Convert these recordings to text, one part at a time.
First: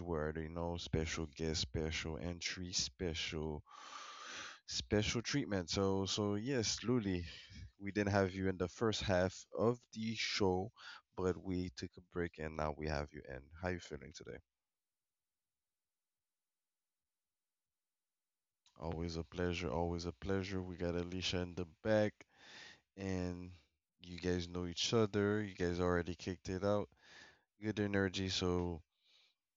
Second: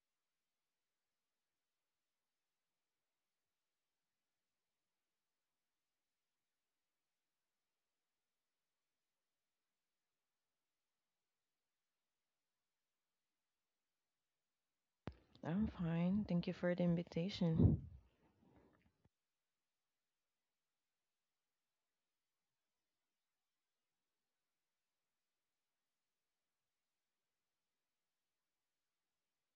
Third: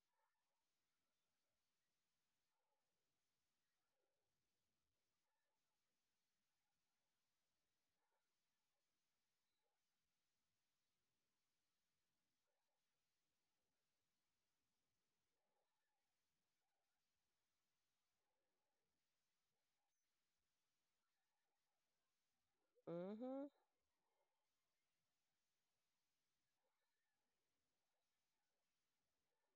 we already know, special guest, special entry, special treatment. So yes, Luli, we didn't have you in the first half of the show, but we took a break, and now we have you in. How you feeling today? I'm fine. Thank you for the invitation. Always a pleasure. Always a pleasure. We got Alicia in the back. Mhm. And you guys know each other. You guys already kicked it out. Good energy. So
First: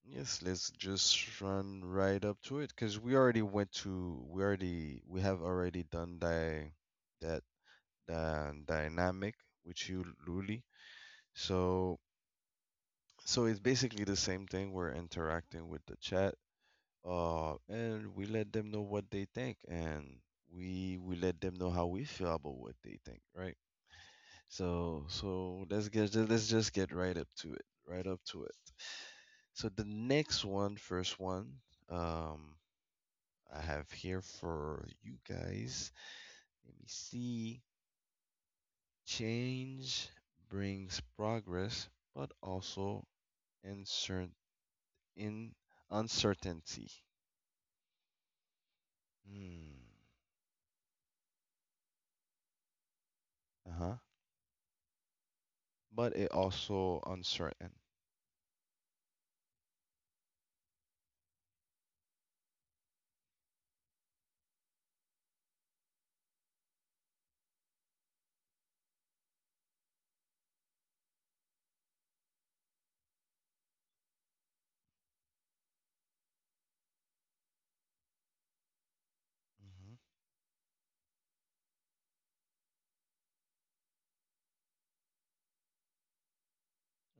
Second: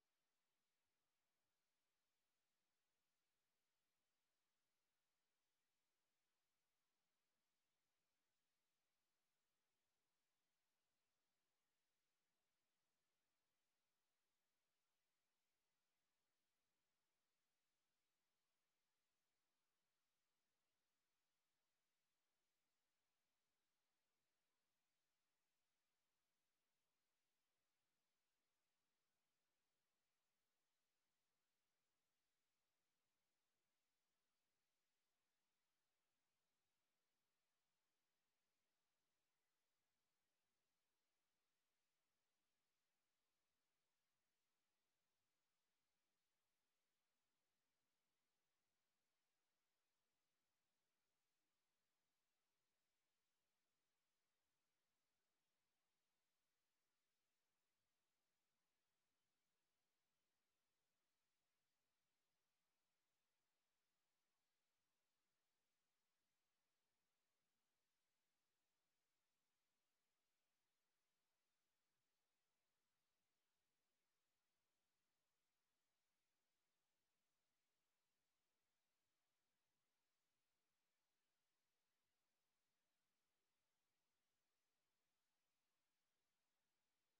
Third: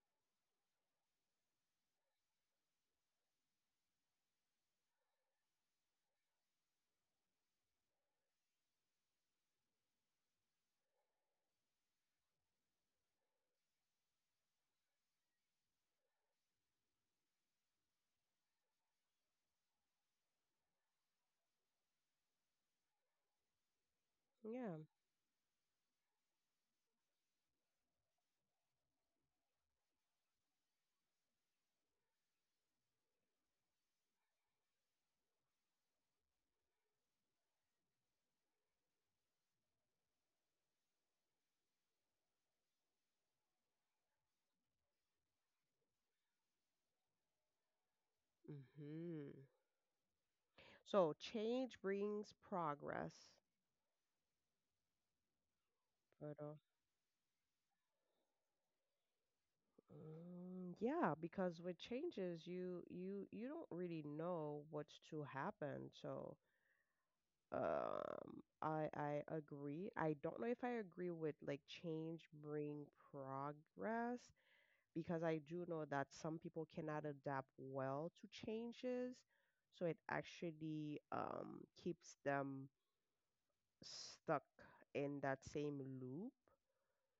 yes, let's just run right up to it because we already went to. We have already done that that dynamic with you, Luli. So so it's basically the same thing. We're interacting with the chat, and we let them know what they think, and we let them know how we feel about what they think, right? Yeah. So let's just get right up to it, right up to it. So the next one, first one, um, I have here for you guys. Let me see. Change brings progress, but also uncertain in uncertainty. Mhm. Hmm. So change brings progress, Uh-huh. But it but uh, also uncertain. mm, yeah, because with changes, you don't really know what's to happen. So I agree. I don't know if I agree with like change bring progress because I do know that some people cannot adapt well to changes, so Mm-hmm. it actually keeps them stuck in that same loop.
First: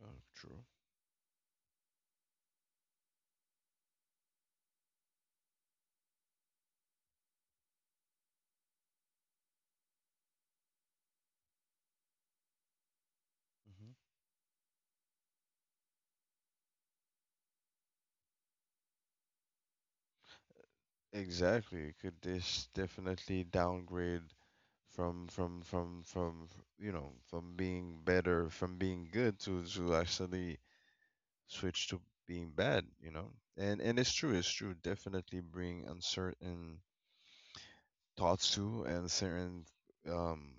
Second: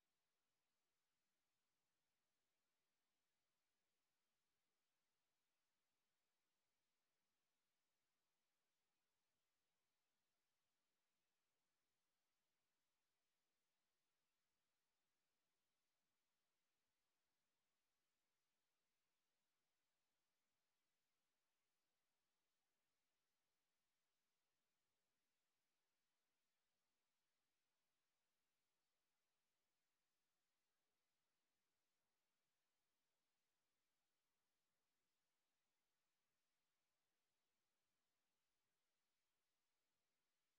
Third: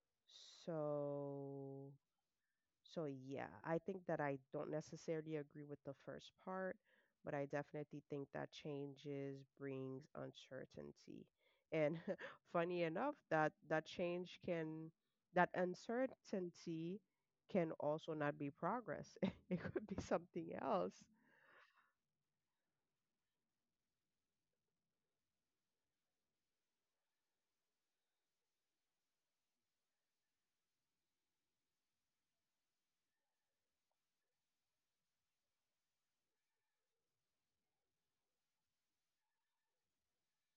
Oh, true. So, so yeah, I think that I don't necessarily agree with the first part, but I definitely think that changes brings uncertainty. And funny enough, that Mm-hmm. change can, that uncertainty can also not be progress. It could be something else. Exactly. It could this definitely downgrade you know, from being better, from being good to actually switch to being bad, you know. And it's true, definitely bring uncertain thoughts to and certain, um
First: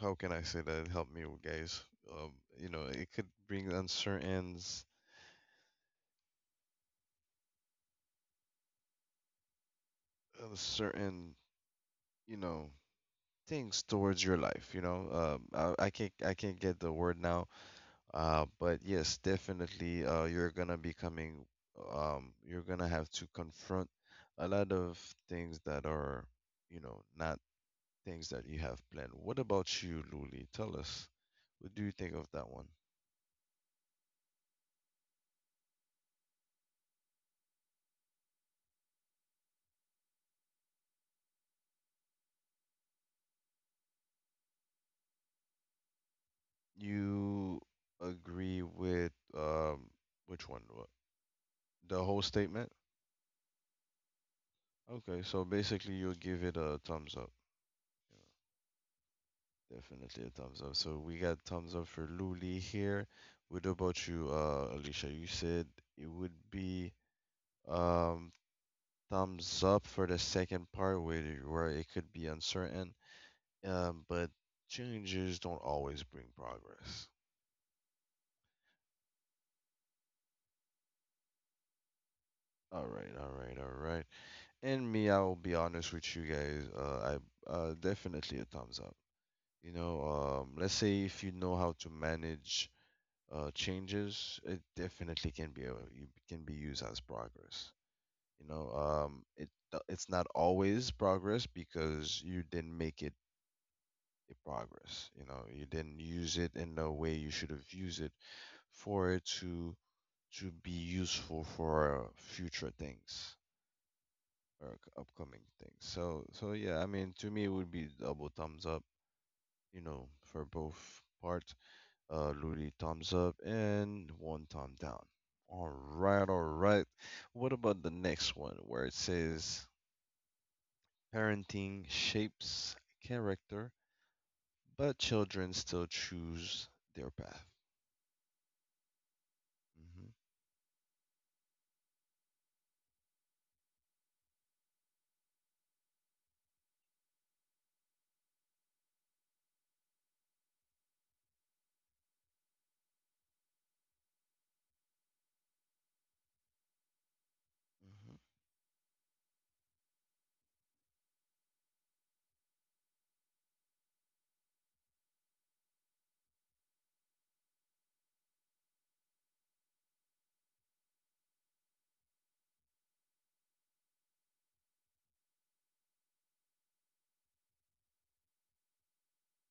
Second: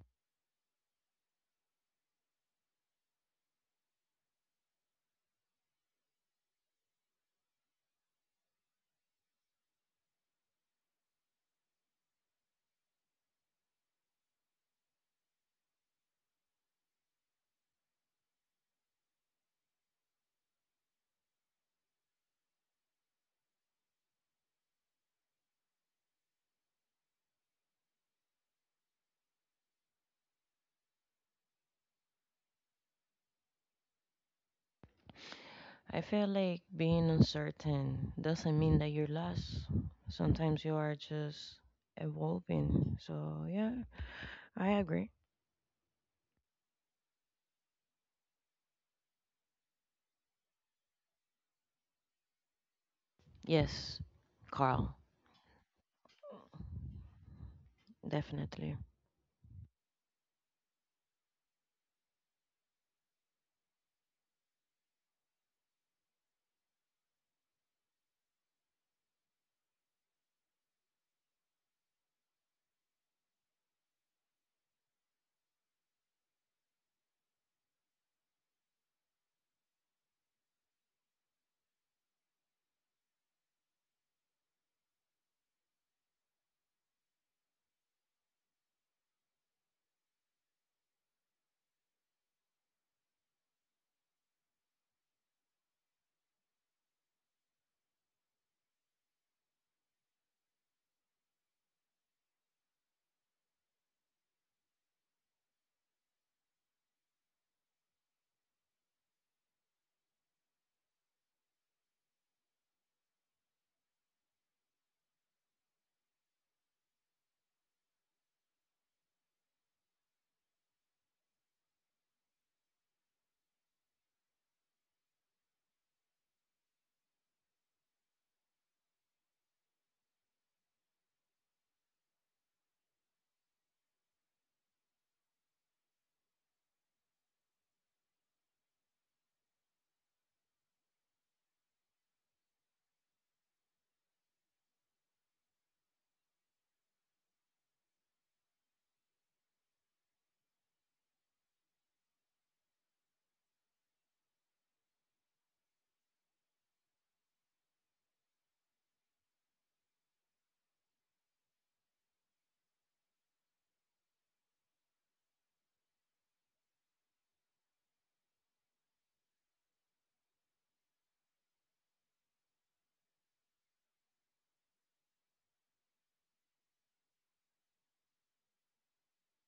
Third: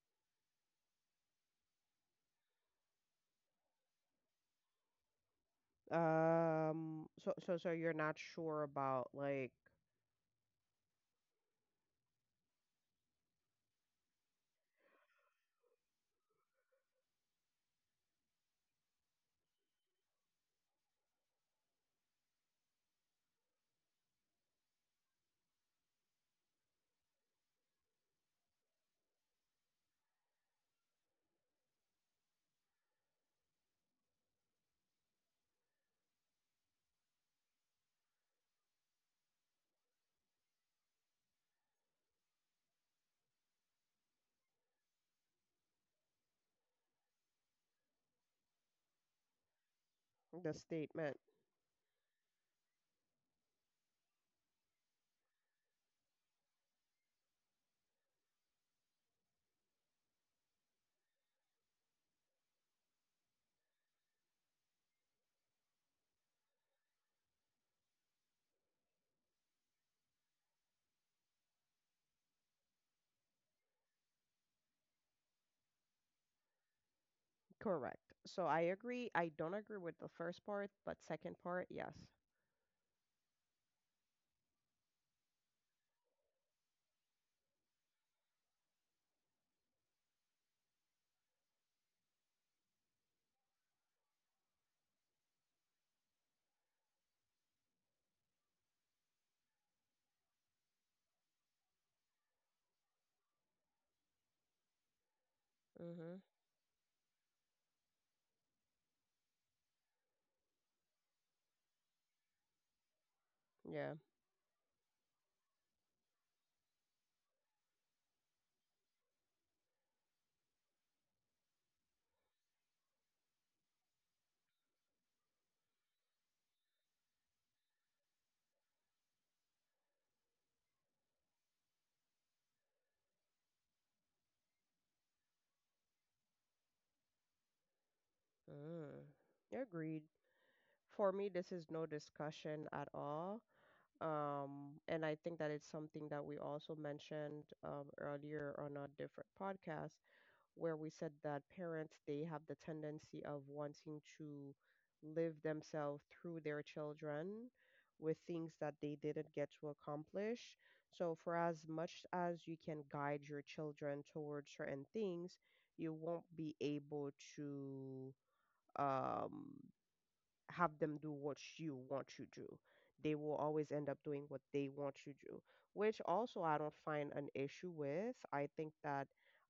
how can I say that? Help me guys. um you know, it could bring uncertain, So you're not sure about like certain, you know, things towards your life, you know. I can't, I can't get the word now. But yes, definitely, you're gonna be coming, you're gonna have to confront a lot of things that are, you know, not things that you have planned. What about you, Luli? Tell us, what do you think of that one? I feel like being uncertain doesn't mean that you're lost. Sometimes you are just evolving. So, yeah, I agree. You agree with, which the one? Statement. The whole statement? Yes, Carl, Okay, so basically, you'll give it a thumbs up. definitely. Definitely a thumbs up. So we got thumbs up for Luli here. What about you, Alicia? You said it would be, um thumbs up for the second part where where it could be uncertain, but changes don't always bring progress. Correct. So I agree. I don't agree with the first part, but second part, yes. All right, all right, all right. And me, I will be honest with you guys. I definitely a thumbs up. You know, let's say if you know how to manage changes, it definitely can be you can be used as progress. You know, it's not always progress because you didn't make it a progress. You know, you didn't Mhm. use it in the way you should have used it for it to be useful for future things Yeah. or upcoming things. So so yeah, I mean, to me, it would be double thumbs up. You know, for both parts. Louis, thumbs up, and one thumb down. All right, all right. What about the next one where it says parenting shapes character, but children still choose their path? Mm. Agreed. Hmm. For me, this is no discussion at all. And I think that it's something that we also mentioned earlier on a different podcast where we said that parents they have the tendency of wanting to live themselves through their children with things that they didn't get to accomplish. So for as much as you can guide your children towards certain things, you won't be able to um have them do what you want you do. They will always end up doing what they want you do, which also I don't find an issue with. I think that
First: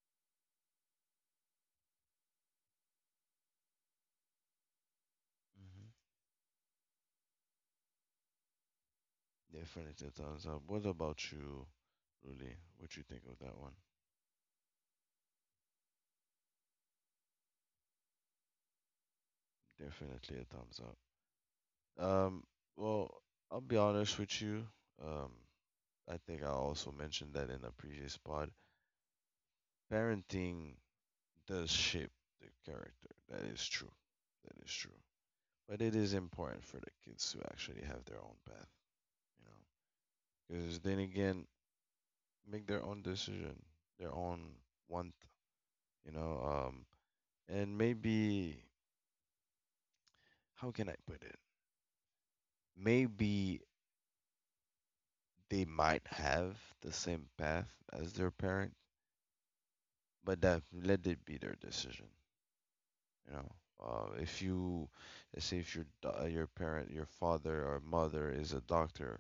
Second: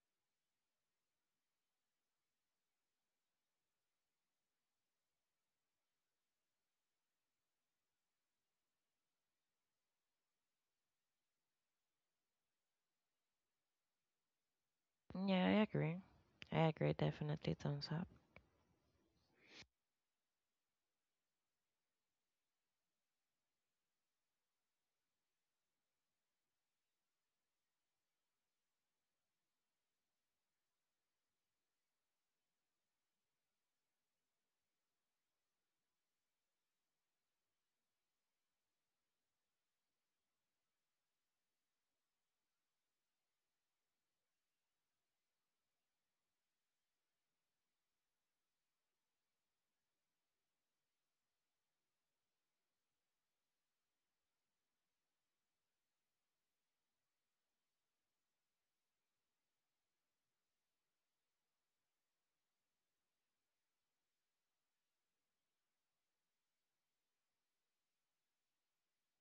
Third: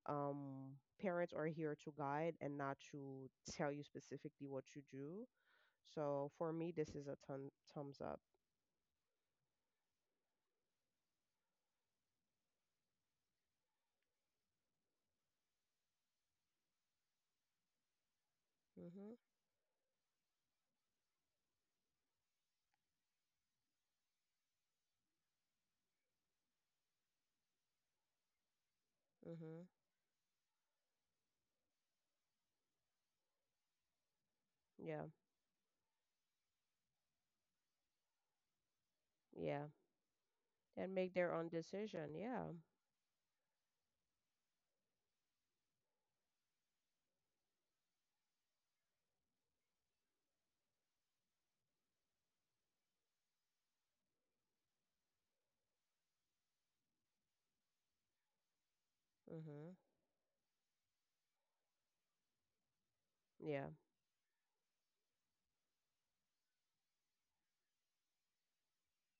um, parents are here to guide and not to tell you specifically what you do. Hmm. So for me, this is a thumbs up. Hmm. Definitely a thumbs up. What about you, Luli? What you think of that one? Yeah, I agree. I agree. Definitely thumbs up. Mhm. Definitely a thumbs up. Um, well, I'll be honest with you. Um, I think I also mentioned that in a previous pod. Mhm. Parenting does shape the character. That is true. That is true. Yeah, But it is important for the kids to actually have their own path, you know. Yeah. Because And then make their again, own decision. Yeah. make their own decision, their own want, you know. Um, and maybe how can I put it? Maybe they might have the same path as their parent, Mhm, but that let it be their decision, you know. yeah, If you let's say if your your parent, your father or mother is a doctor,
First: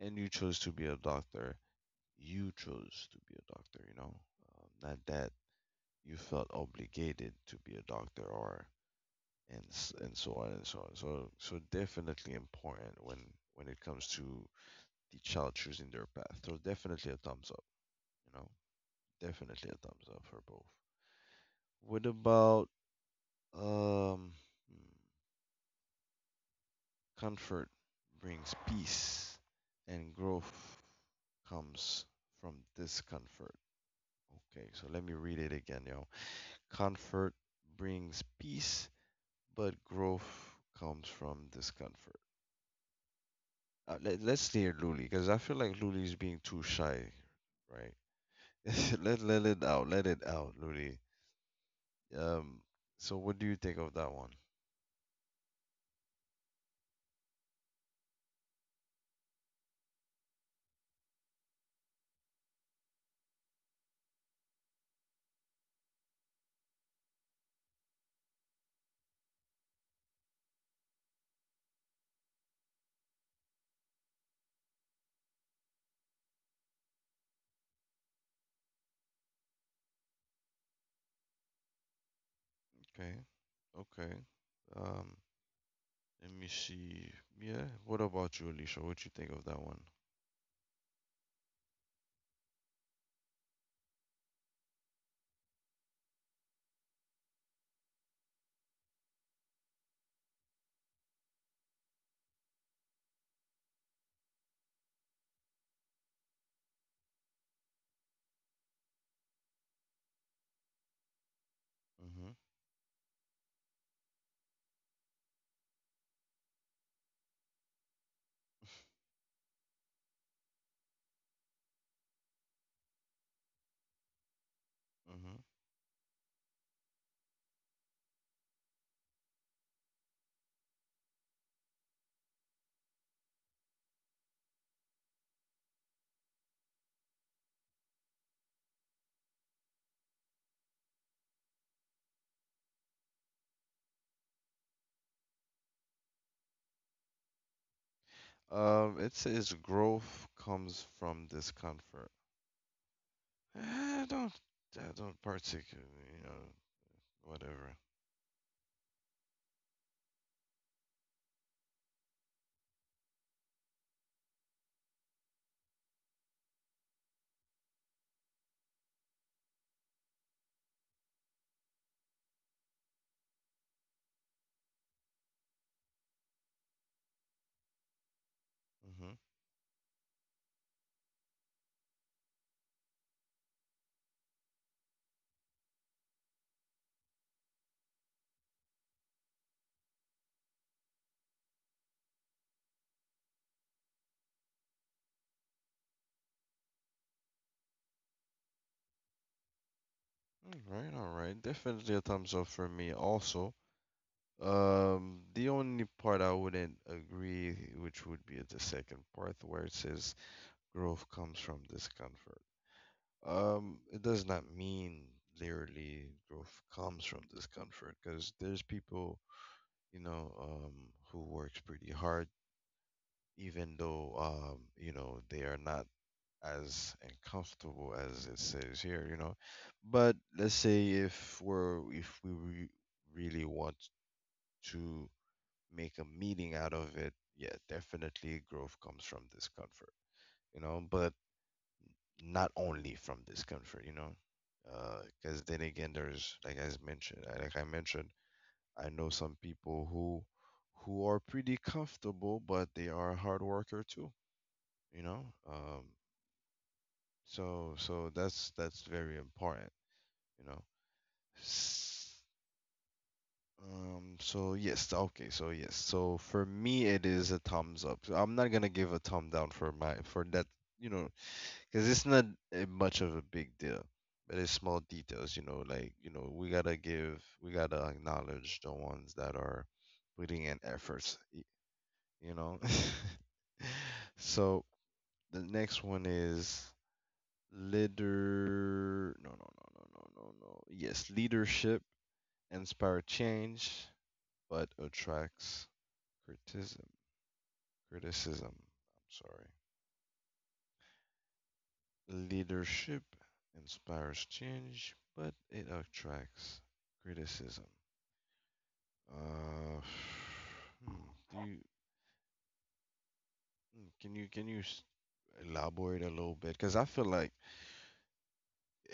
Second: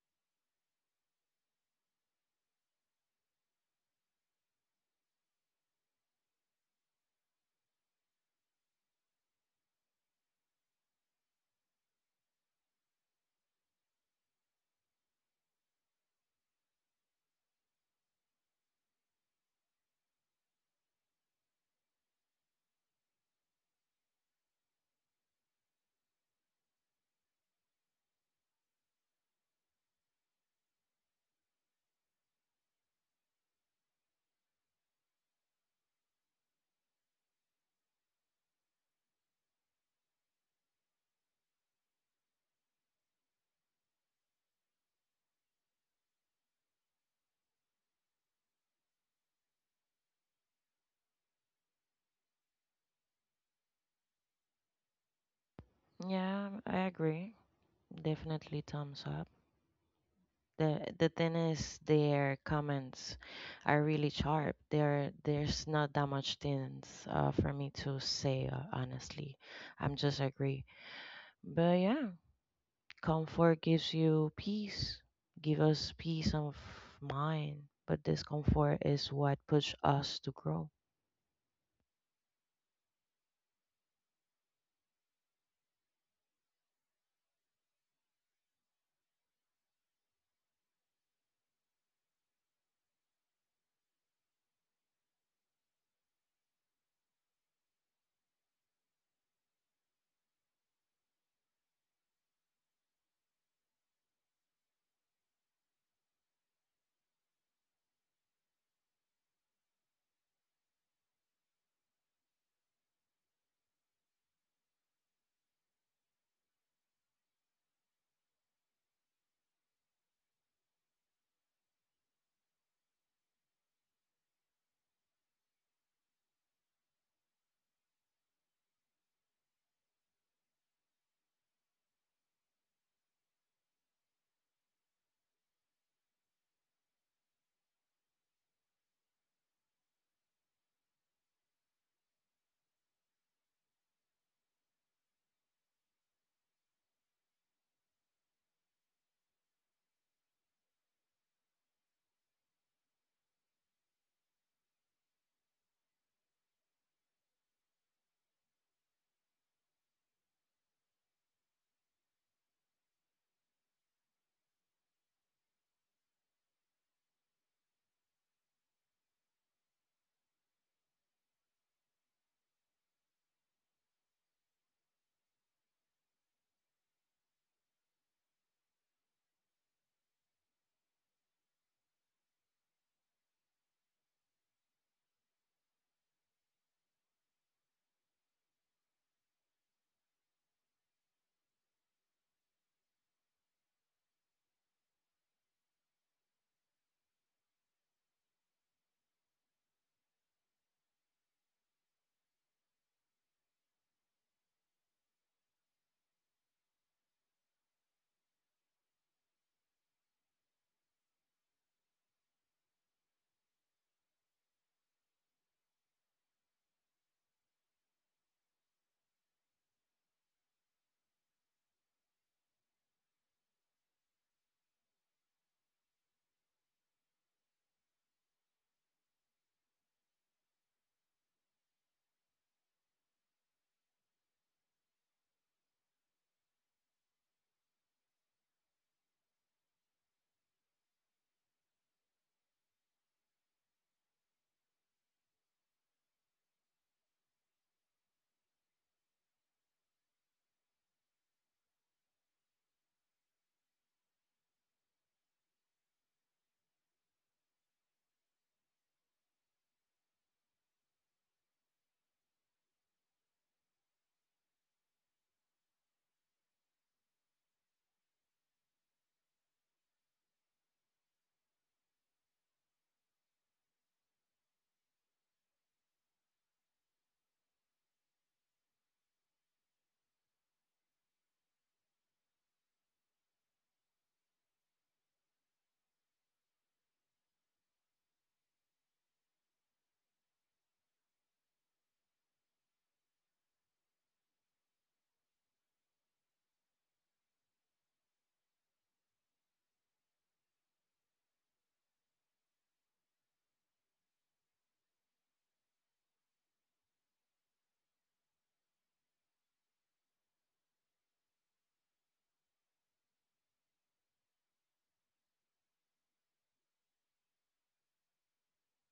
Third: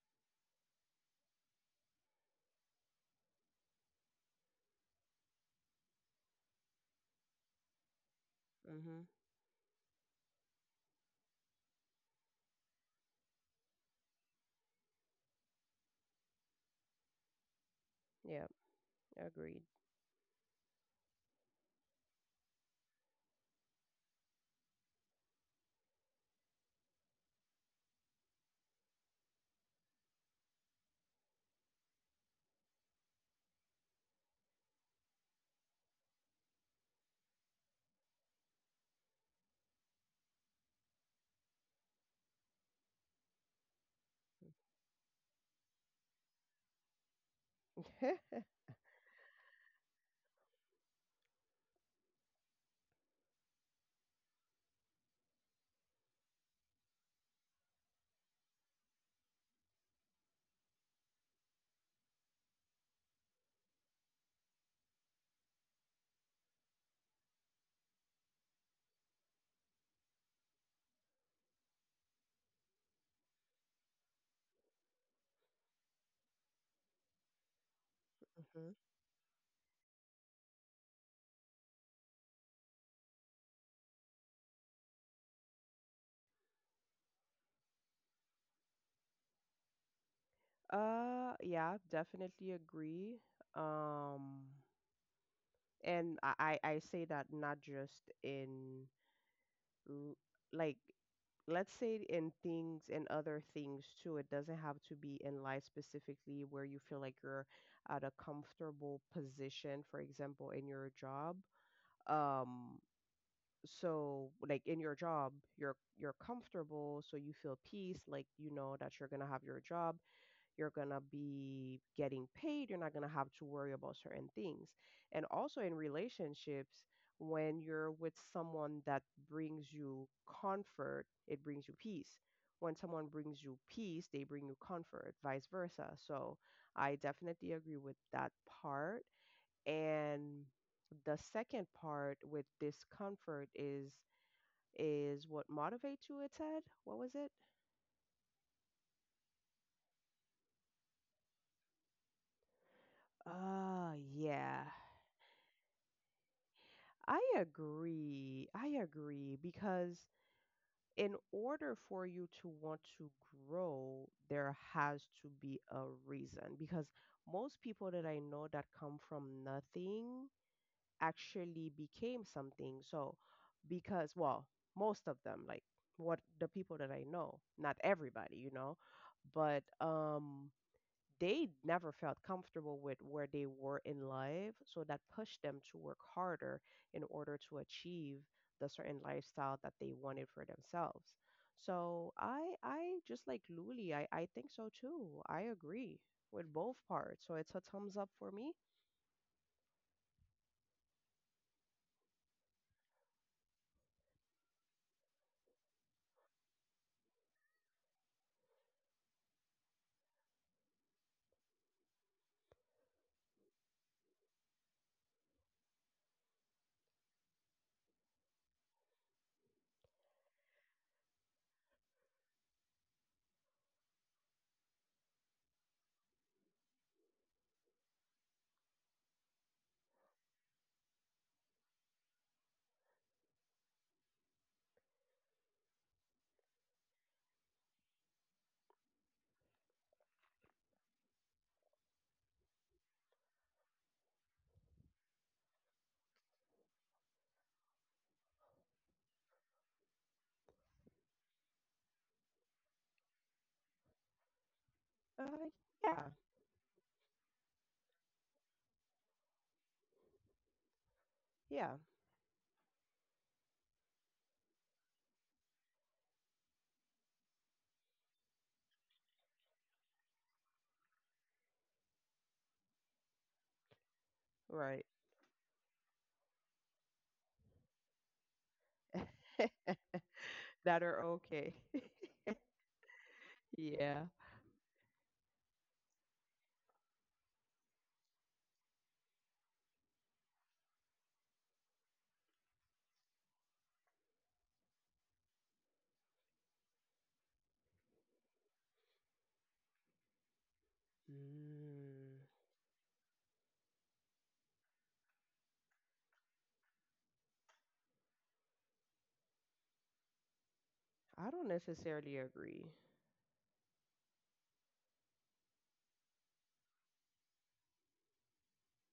and you chose to be a doctor. You chose to be a doctor, you know, not that you felt obligated to be a doctor or mhm, and so on and so on. So so definitely important when it comes to the child choosing their path. So definitely a thumbs up, you know, yeah, agreed. definitely a thumbs up for both. What about um hmm, comfort brings peace and growth comes from discomfort. Okay, so let me read it again, yo. Comfort brings peace, but growth comes from discomfort. Let, let's stay at Luli because I feel like Luli is being too shy, right? Let let it out, Luli. Um, so what do you think of that one? Yeah, I agree. Definitely thumbs up. The thing is, their comments are really sharp. There's not that much things for me to say. Honestly, I'm just agree. But yeah, comfort gives you peace. Give us peace of mind. But discomfort is what push us to grow. Okay, okay. Um, let me see. Yeah, what about you, Alicia? What you think of that one? Yeah, definitely agree. Um, and I say that not just in l- like let's say in things and other things too. It doesn't have to be in life specifically where you feel like you're at a comfortable position, for example, in your job. Mhm, Um, so like in your job, you're comfortable, so you feel peace, like you know that you're gonna have your job you're going to be getting paid. You're not going to have to worry about certain things. And mhm. also in relationships, when you're with someone that brings you comfort, it brings you peace. When someone brings you peace, they bring you comfort, vice versa. So I definitely agree with that part. And the second part with discomfort is what motivates you, it said. What was it? It says growth comes from discomfort. Ah, I don't, yeah. I don't particularly, you know. I Whatever. agree. I agree because in order for you to want to grow, there has to be a reason. Because most people that I know that come from nothing actually became something. So, because, well, most of them, like what the people that I know, not everybody, Mm-hmm. but they never felt comfortable with where they were in life. So that pushed them to work harder in order to achieve the certain lifestyle that they wanted for themselves. So I just like Luli, I think so too. I agree with both parts. So it's a thumbs up for me. All right, all right. Definitely a thumbs up for me also. The only part I wouldn't agree, which would be at the second part where it says growth comes from discomfort. It does not mean literally growth comes from discomfort because there's people, you know, who works pretty hard even though you know, they are not as uncomfortable as it says here, you know. But let's say if we're if we re- really want to make a meaning out of it, yeah, definitely growth comes from discomfort, you know. But not only from discomfort, you know, because then again, there's like as mentioned, like I mentioned, I know some people who are pretty comfortable, but they are a hard worker too, you know. Uh yeah, So so that's very important, you know. yeah, S- so yes, okay, so yes, so for me it is a thumbs up. So I'm not gonna give a thumb down for that, you know, because it's not much of a big deal, but it's small right. details, you know. Like, you know, we gotta give, we gotta acknowledge the ones that are putting in That are efforts. Okay. You know. Yeah. So the next one is leader, no, yes, leadership inspire change but attracts criticism. Criticism. I'm sorry. Mm, Leadership inspires change, but it attracts criticism. Uh, I don't do you, necessarily agree. Can you elaborate a little bit? Because I feel like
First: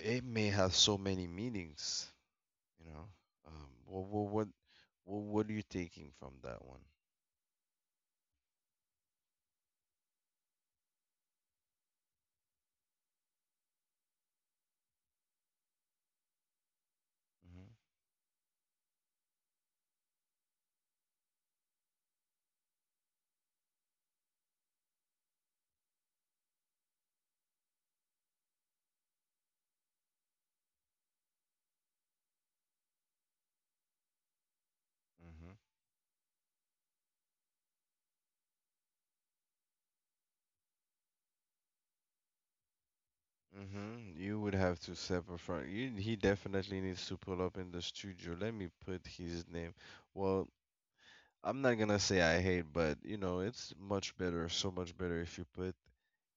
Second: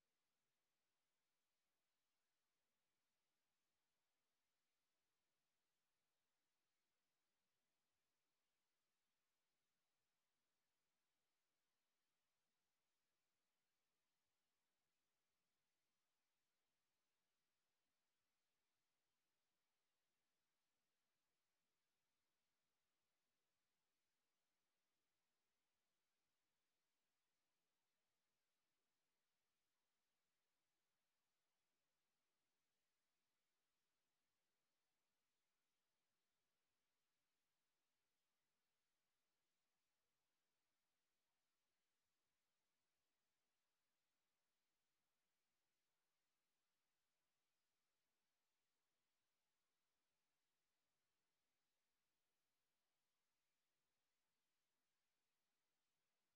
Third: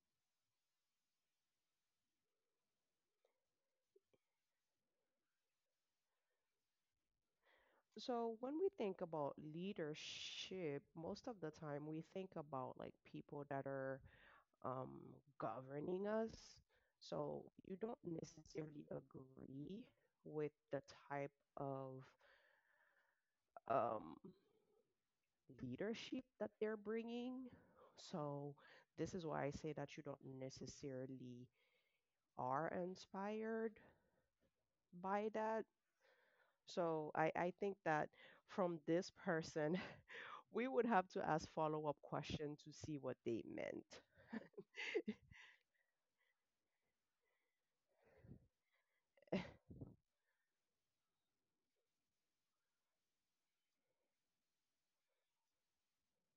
it may have so many meanings. You know, what what are you taking from that one? So when we think about leadership, most of the time we think about like people that are um, governing us. So Mm-hmm. you don't necessarily agree with the type of um, leadership that they're bringing. So this is why I say that you don't necessarily are inspired by Mm-hmm. that. So I think that from this person, we would have to ask follow up questions to see what they meant. Hmm. You would have to separate from you. He definitely needs to pull up in the studio. Let me put his name. Well, I'm not gonna say I hate, but you know, it's much better, so much better if you put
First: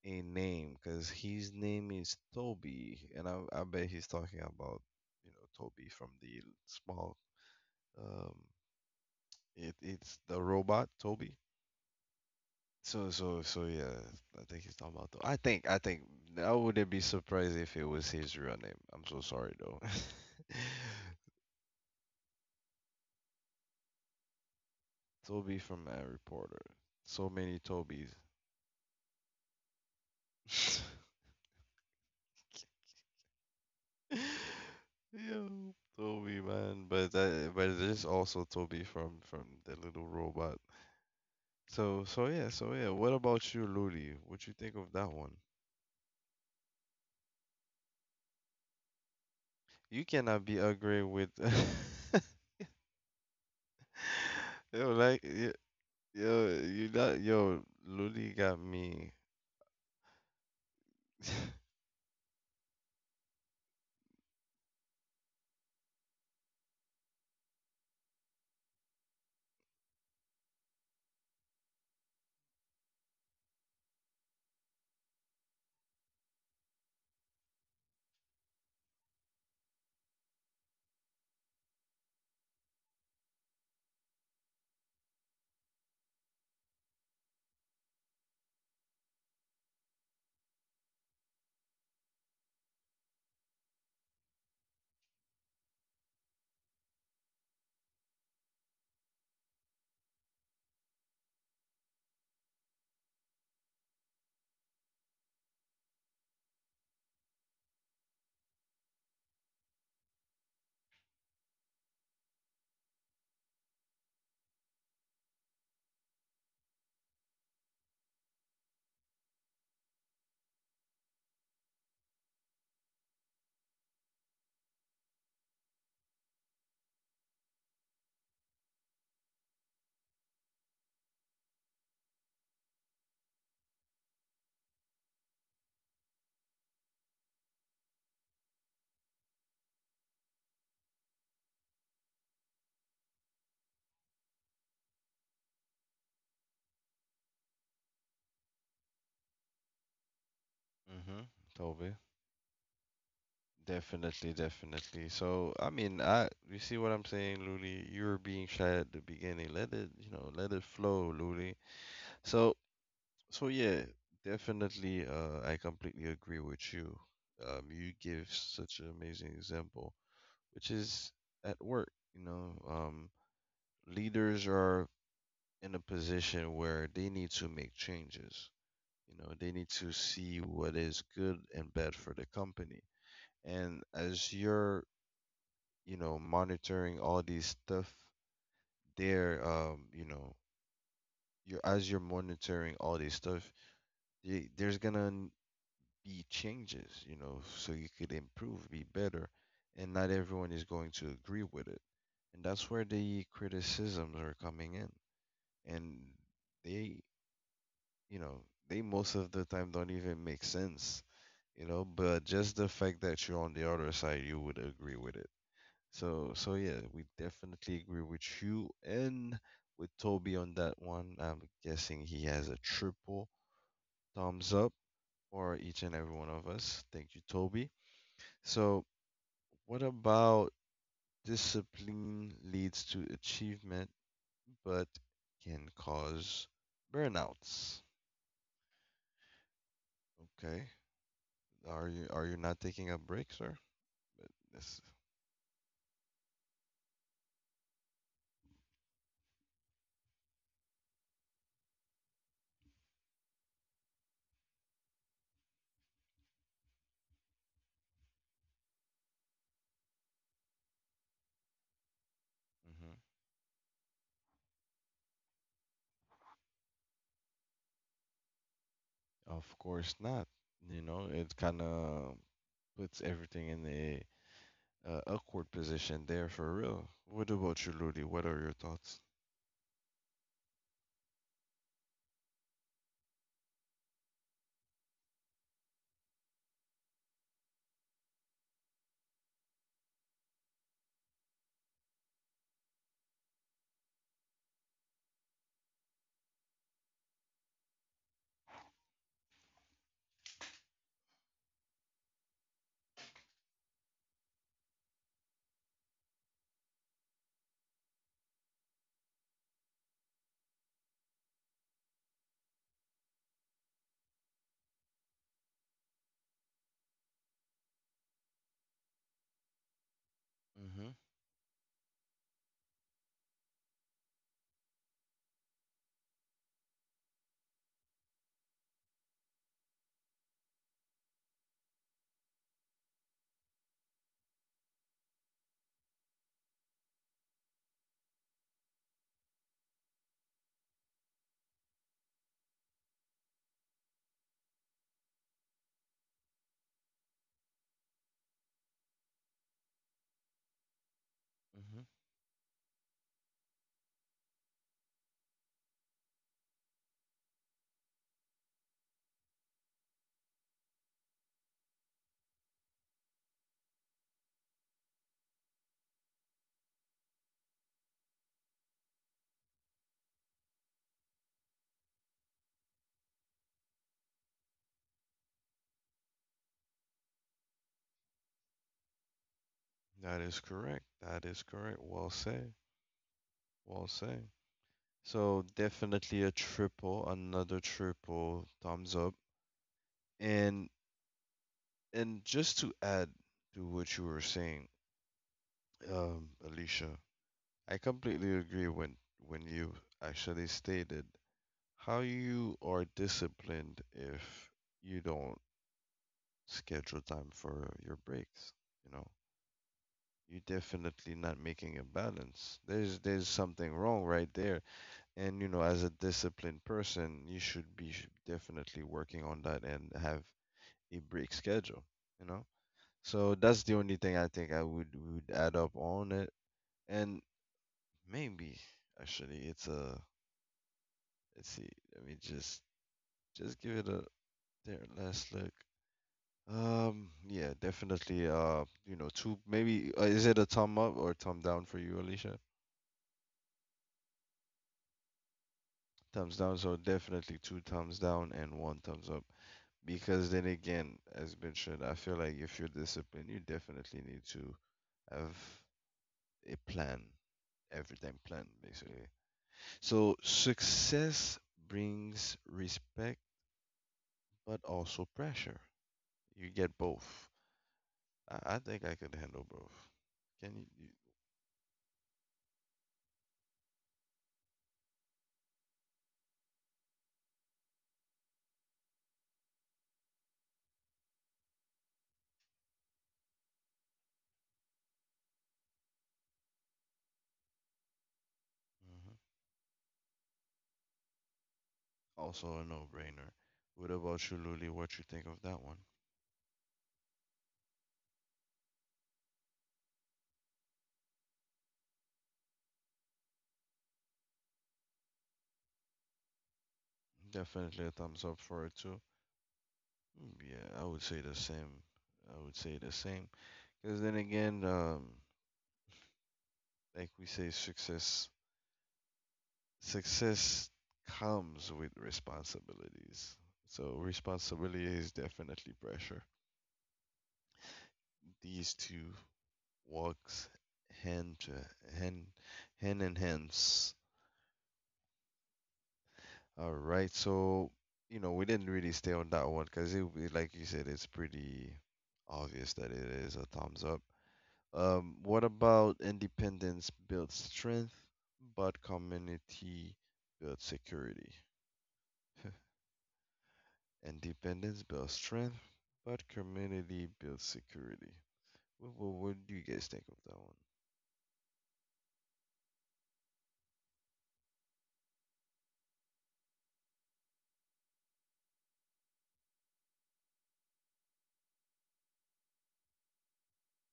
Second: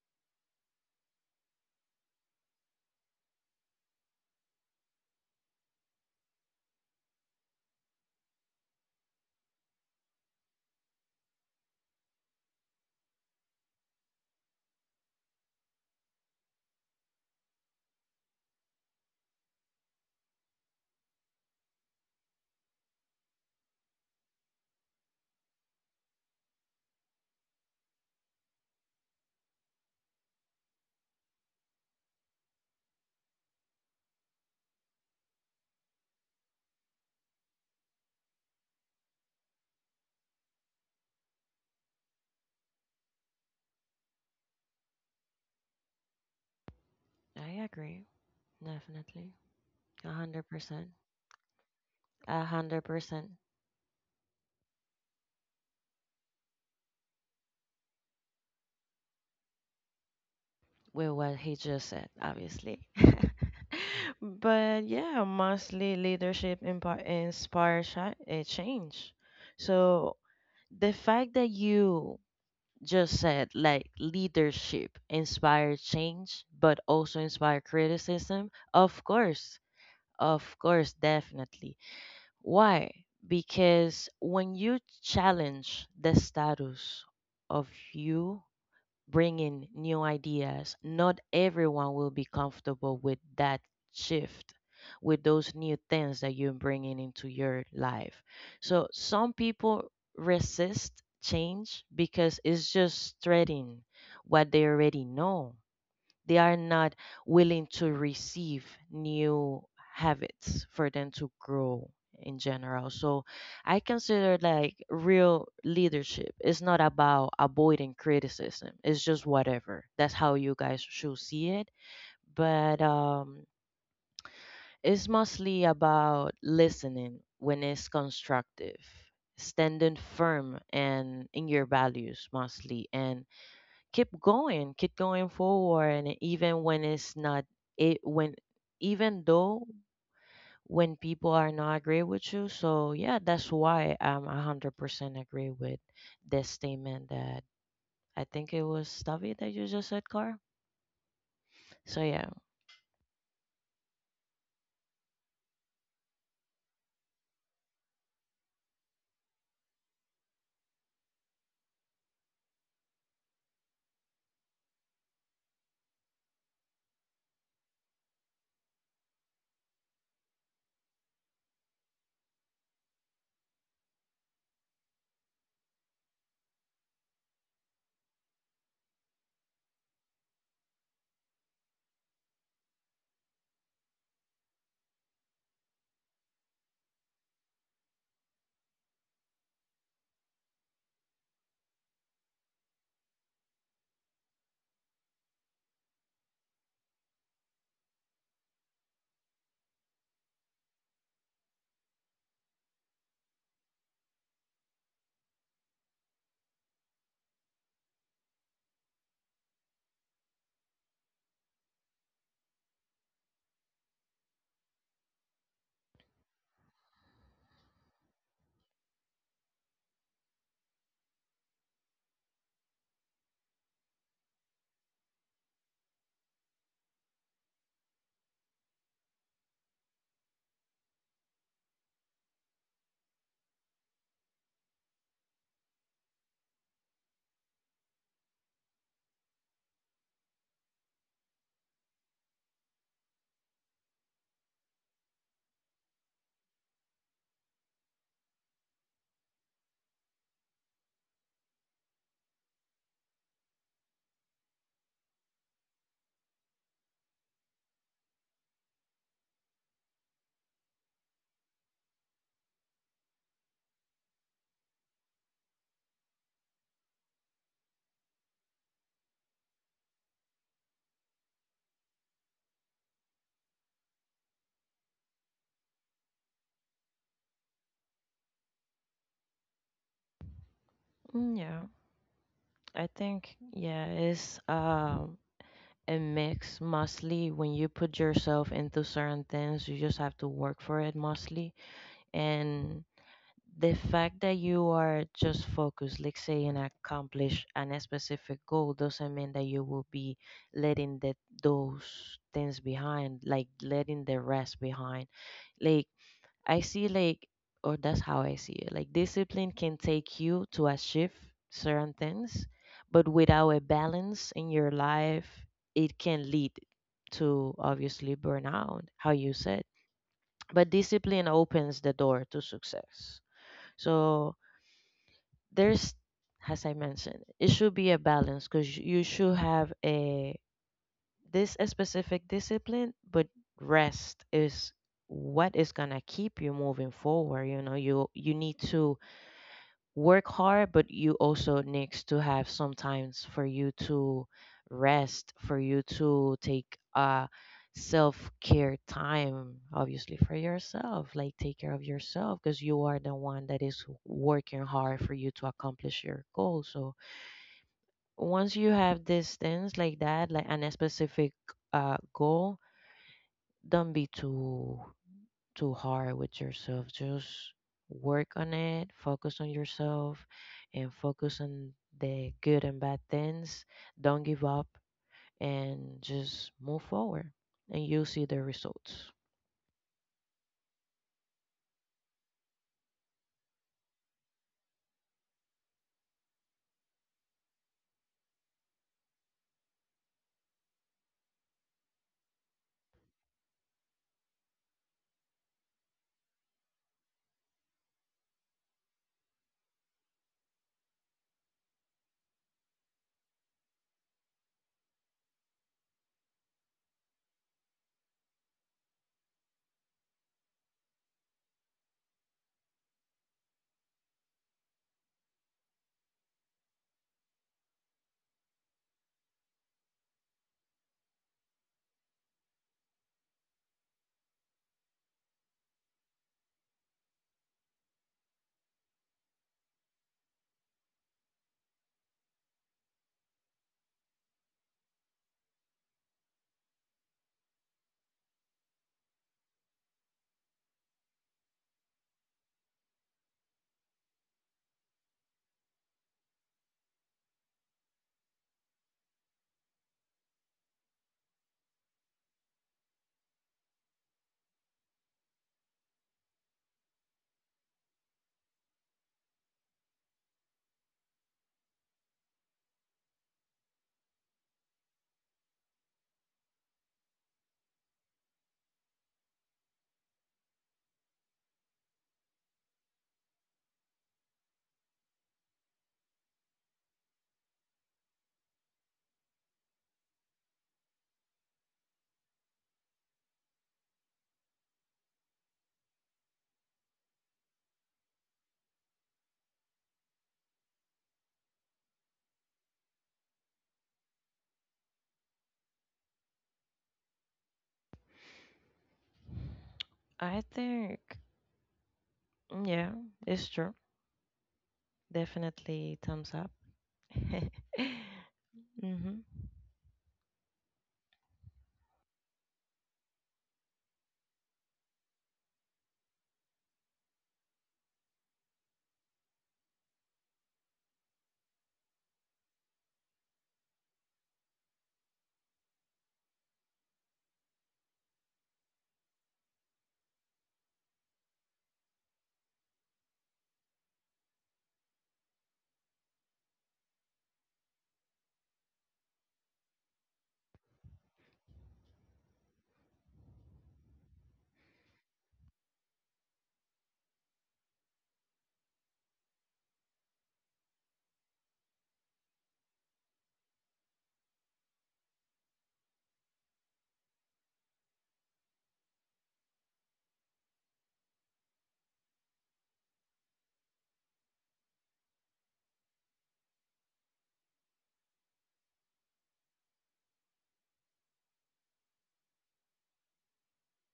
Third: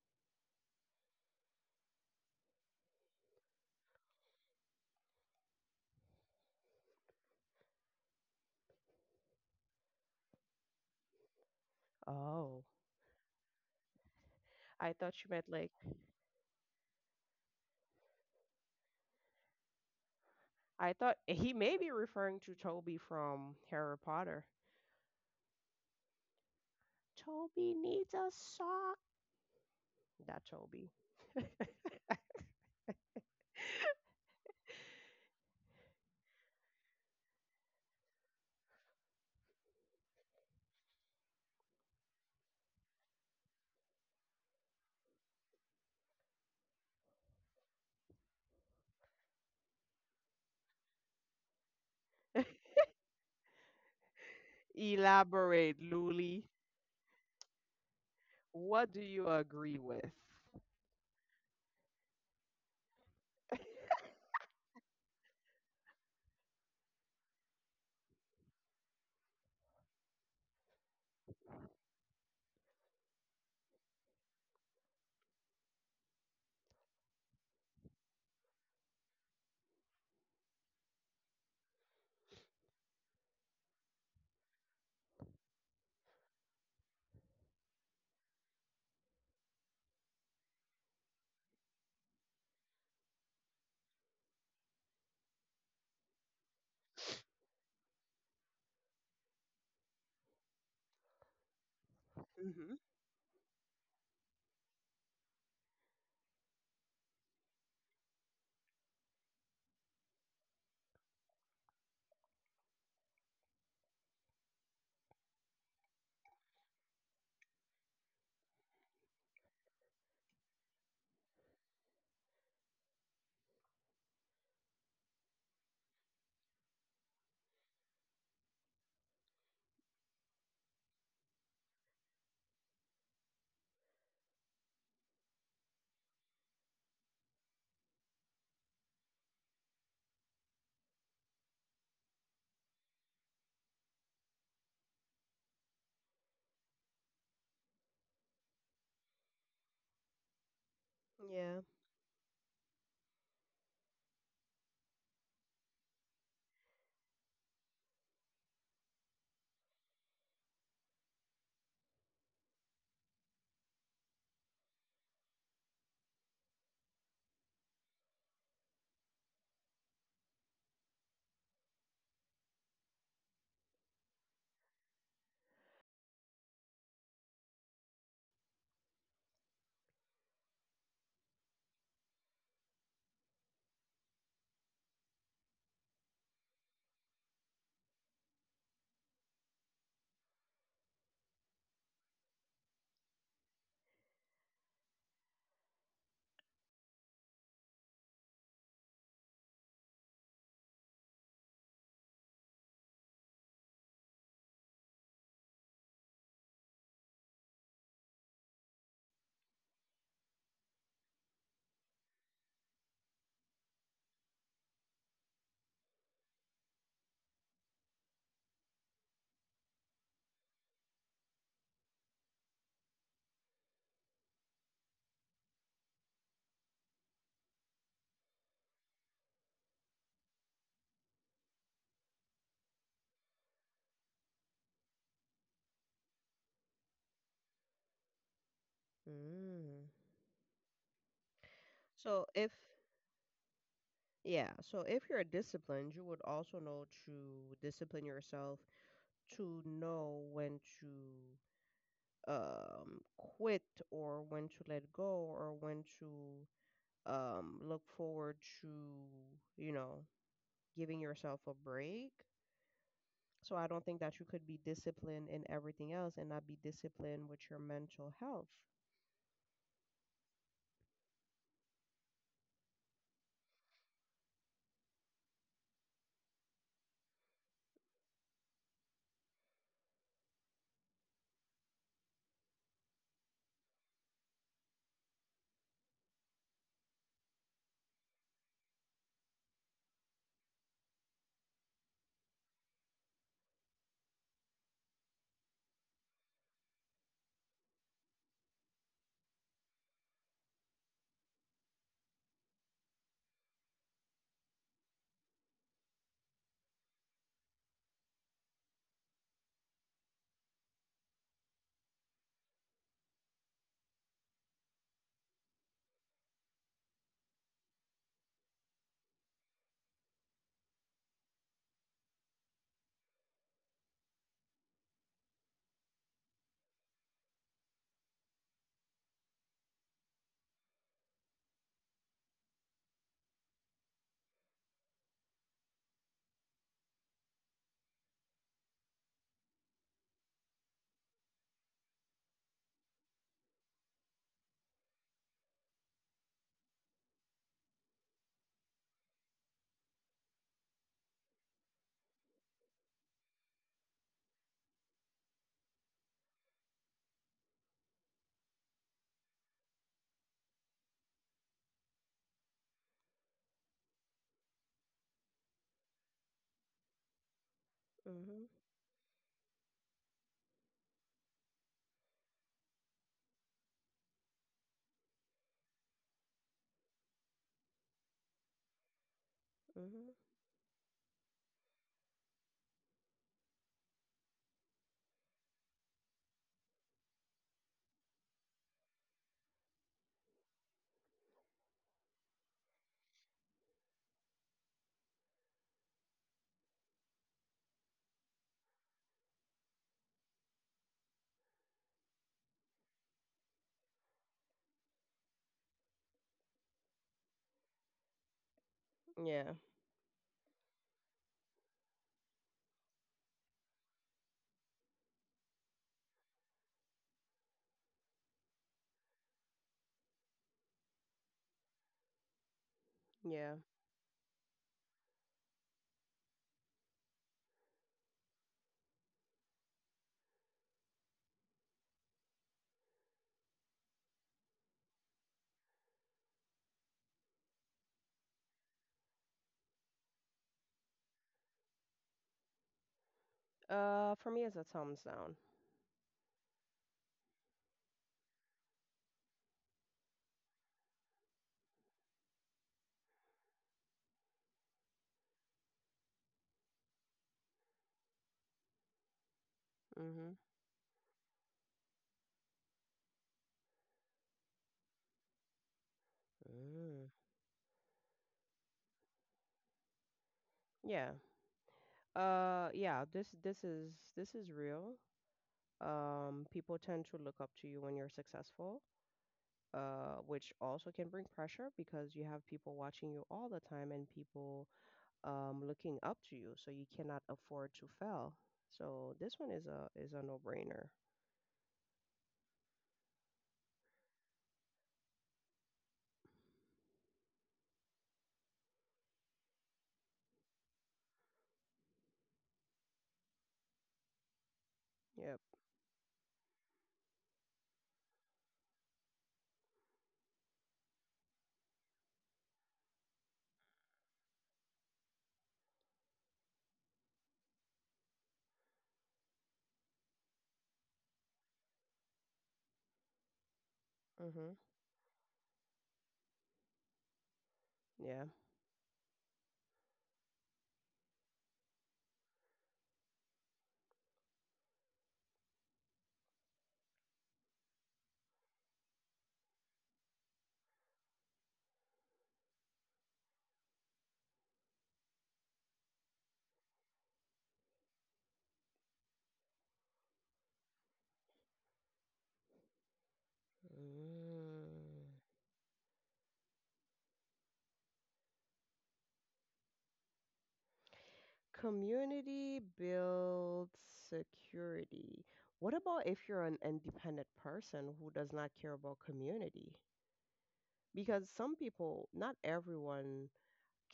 a name, because his name is Toby, and I bet he's talking about, you know, Toby from the small, um it it's the robot Toby. Oh, So so so yeah, I think he's I talking about thought the. you meant like I think I wouldn't be surprised if it was his real name. I'm so sorry though. I thought he may be referring to Toby from Harry Potter. Toby from Harry Potter. So many Toby needs Tobys. a sock. That Toby. Yeah, Toby man, but that, but there's also Toby from the little robot. So so yeah, so yeah. What about you, Luli? What you think of that one? I agree, definitely, You a hundred cannot be percent, angry with. a hundred percent. Yo, like yo, Elaborate, Luli. yo, you got yo, Luli got What do me. you agree with? With what he just said, obviously. But yeah, mostly leadership inspires change. So the fact that you just said like leadership inspires change, but also inspire criticism, of course, definitely. Why? Because when you challenge the status of you bringing new ideas. Not everyone will be comfortable with that shift, with those new things that you're bringing into your life. So some people resist change because Hmm. it's just threading what they already know, they are not willing to receive new habits for them to grow in general. So I consider like real leadership is not about avoiding criticism. It's just whatever. That's how you guys should see it. But it's mostly about listening when it's constructive, standing firm and in your values mostly and keep going forward, and even when it's not it when even though when people are not agree with you. So yeah, that's why I'm 100% agree with this statement that I think it was Tavi that you just said, Car. Hmm. Yeah. Toby. So yeah, Definitely, definitely. So, I mean, I you see what I'm saying, Luli? You were being shy at the beginning. Let it, you know, let it flow, Luli. So, so yeah, definitely, I completely agree with you. You give such an amazing example, which is at work, you know, leaders are in a position where they need to make changes. You know, they need to see what is good and bad for the company. And as you're, you know, monitoring all these stuff, there, you know, you're as you're monitoring all this stuff, y- there's gonna n- be changes, you know, so you could improve, be better, and not everyone is going to agree with it. And that's where the criticisms are coming in. And they, you know, they most of the time don't even make sense, you know, but just the fact that you're on the other side, you would agree with it. So, so yeah, we definitely agree with you and with Toby on that one. I'm guessing he has a triple thumbs up for each and every one of us. Thank you, Toby. So, what about discipline leads to achievement but can cause burnouts? Mm. Okay. Are you So if not taking a break, sir? yeah, That's, so if you're disciplined, you would also know to discipline yourself to know when to quit or when to let go or when to look forward to, you know, giving yourself a break. hmm, So I don't think that you could be disciplined in everything else and not be disciplined with your mental health. of course not. You know, it kind of puts everything in a, awkward position there for real. What about you, Ludi? What are your thoughts? Yeah, I think yeah, it's a mix mostly when you put yourself into certain things you just have to work for it mostly, and the fact that you are just focused, like say, and accomplish an a specific goal doesn't mean that you will be letting that those things behind, like letting the rest behind. Like I see, like or that's how I see it. Like discipline can take you to achieve certain things, but without a balance in your life, it can lead to obviously burnout, how you said. But Hmm. discipline opens the door to success. So there's, as I mentioned, it should be a balance because you should have a this a specific discipline but rest is what is gonna keep you moving forward, you know, you need to work hard, but you also needs to have sometimes for you to rest, for you to take self care time, obviously for yourself. Like take care Hmm. of yourself because you are the one that is working hard for you to accomplish your goal. So once you have these things like that, like and a specific goal, don't be too hard with yourself. Just work Mhm. on it, focus on yourself, and focus on the good and bad things. Don't give up and just move forward, and you'll see the results. Mhm. That is correct. That is correct. Well said. Well said. So definitely a triple, another triple thumbs up. And and just to add to what you were saying, Alicia, I completely agree when you actually stated how you are disciplined. If you don't schedule time for your breaks, you know Yeah. you're definitely not making a balance. There's something wrong right there. And you know, as a disciplined person, you should be definitely working on that and have a break schedule you know so Yeah. that's the only thing I think I would add up on it. And maybe, actually, it's a— let's see, let me just give it a— there, last look. Yeah, definitely. You know, two maybe, is it a thumb up or thumb down for you, Alicia? For me, it's a thumbs down. Thumbs down. So definitely two thumbs down and one thumbs up. Because then again, as mentioned, I feel like if you're disciplined, you definitely need to have a plan, everything planned, basically. So Mhm. success brings respect, but also pressure. You get Mm. both. I think I could handle both. Can you? Yeah. Yeah. This is real. People tend to look up to you when you're successful, which also can bring pressure because you have people watching you all the time and people, looking up to you, so you cannot afford to fail. Mm-hmm. So this one is a no-brainer. Also a no-brainer. What about you, Luli? What you think of that one? I think, yeah, it's true. Yep. Definitely thumbs up. Definitely a thumbs up for it too. hmm Mm, yeah, I would say the same. I would say the same. Because then again, like we say, success comes with responsibilities. So Mhm. responsibility is definitely pressure. Yeah. These two walks hand to hand, hand in hands. All right. So, you know, we didn't really stay on that one because like you said, it's pretty obvious that it is a thumbs up. What about independence builds strength, but community builds security? Independence Mm. builds strength, but community builds security. What do you guys think of that one? Community builds security. What about if you're an independent person who does not care about community? Because some people, not everyone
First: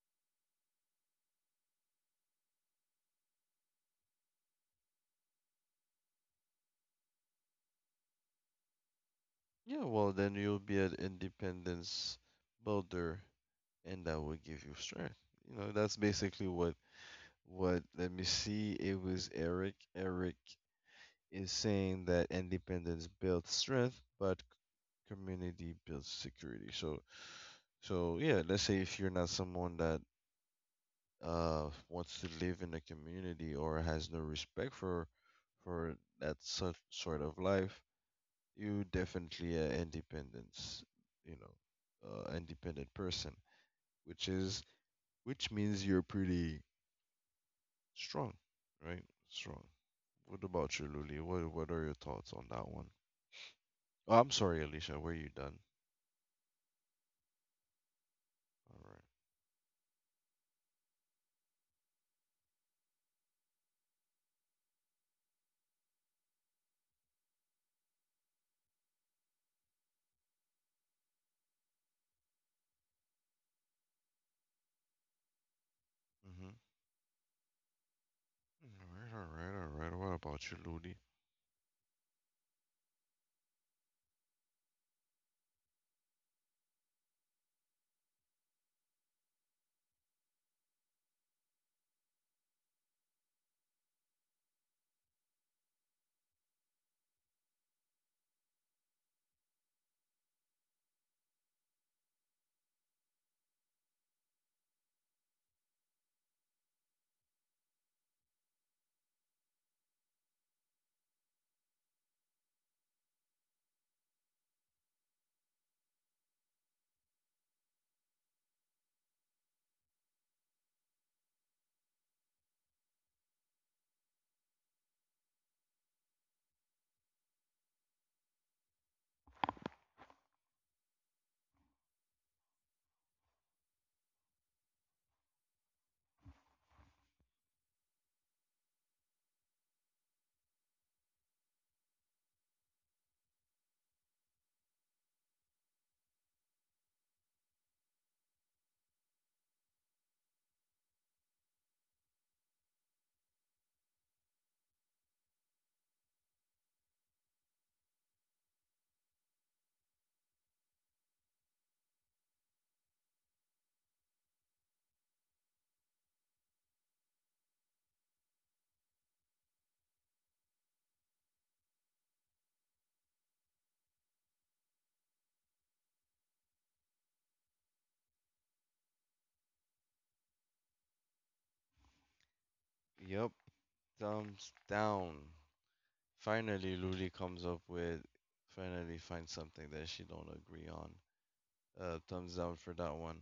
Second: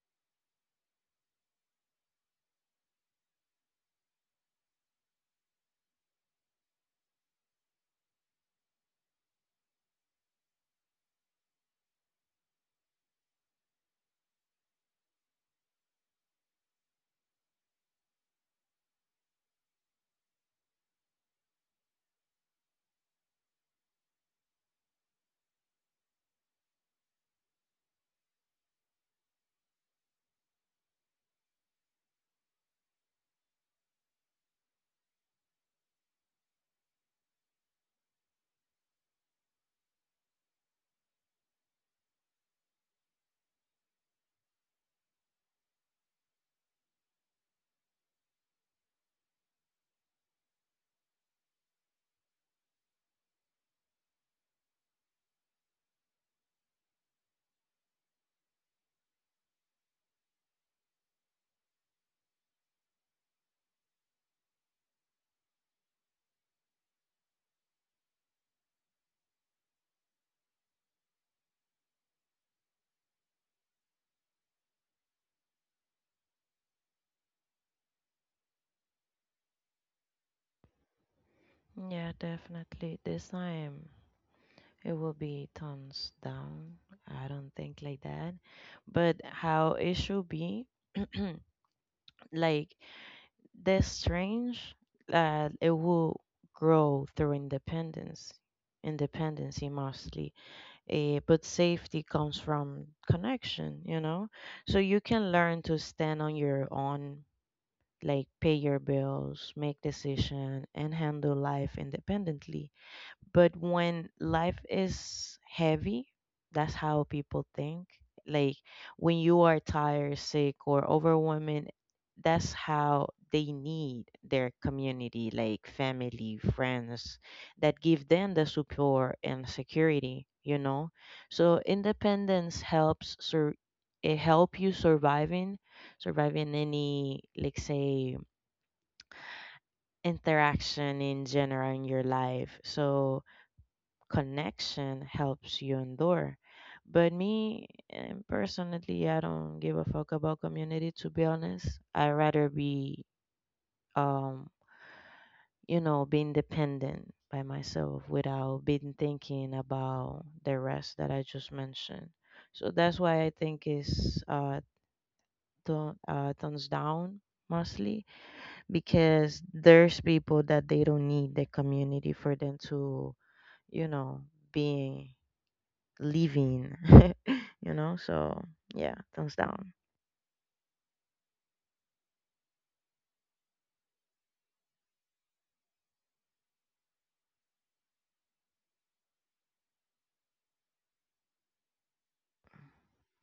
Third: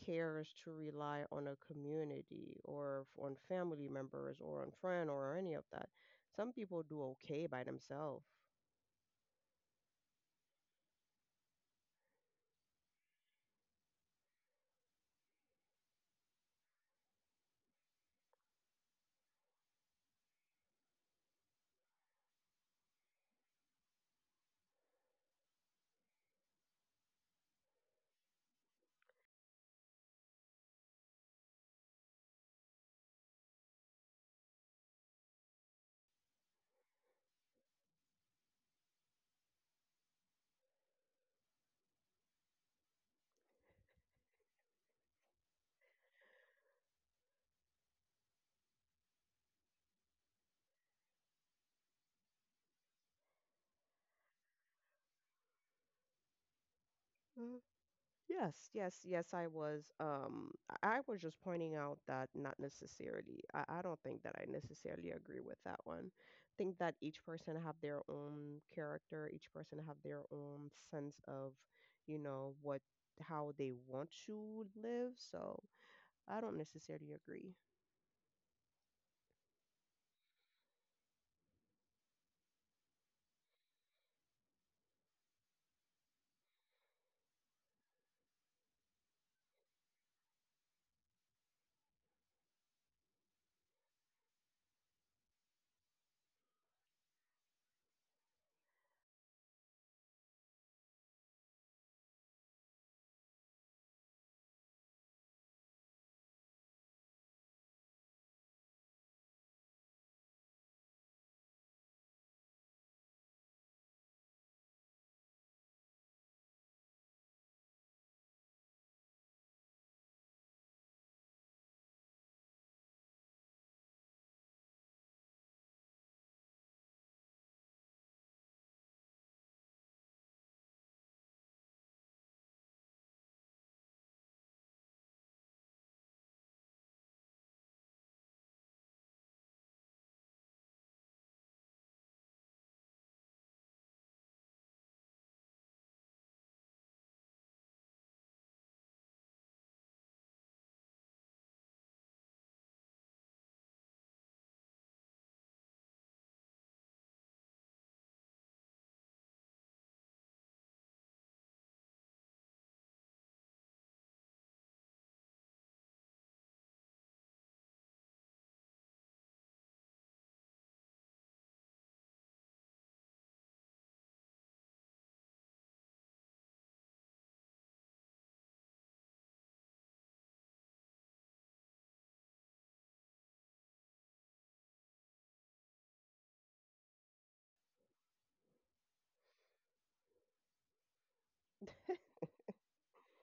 cares to rely on a community or on family members or on friend or any of that. Some people do okay by themselves. Yeah, well, then you'll be an independence builder, and that will give you strength. You know, that's basically what— what? Let me see. It was Eric. Eric is saying that independence builds strength, but community builds security. So, so yeah. Let's say if you're not someone that wants to live in a community or has no respect for that such sort of life, you definitely a independence. You know, independent person, which is which means you're pretty strong, right? Strong. What about you, Luli? What are your thoughts on that one? Oh, I'm sorry, Alicia. Were you done? Mhm. Yes, All yes, right. yes, I was. I was just pointing out that not necessarily. I don't think that I necessarily agree with that one. I think that each person have their own character, each person have their own sense of, you know, what how they want to live. So I don't necessarily agree. Mm-hmm. All right. All right. All right. What about you, Luli? Yeah, definitely. This time it will be thumbs down. I don't think like that. But how it should be, like they strange that it will grow through independency mostly. Eh, but safety comes from connection, you know? So you can learn to stand on your own, like pay your bills, make decision, and handle life independently, but when life is heavy, that's how people think, like when you are tired, sick or overwhelmed, that's how they need their community, like family, friends, that give them the support and security, you know. So independence helps it help you surviving any, like say, interaction in general in your life. So connection helps you endure. But me, eh, personally, I don't give a fuck about community. To be honest, I rather be, um, you know, being dependent by myself without being thinking about the rest that I just mentioned. So that's why I think is thumbs down mostly because there's people that they don't need the community for them to, you know, being living, you know? So, yeah, thumbs down. Yep, thumbs down. Finally, Luli comes up with— finally finds something that she don't agree on. Thumbs down for that one.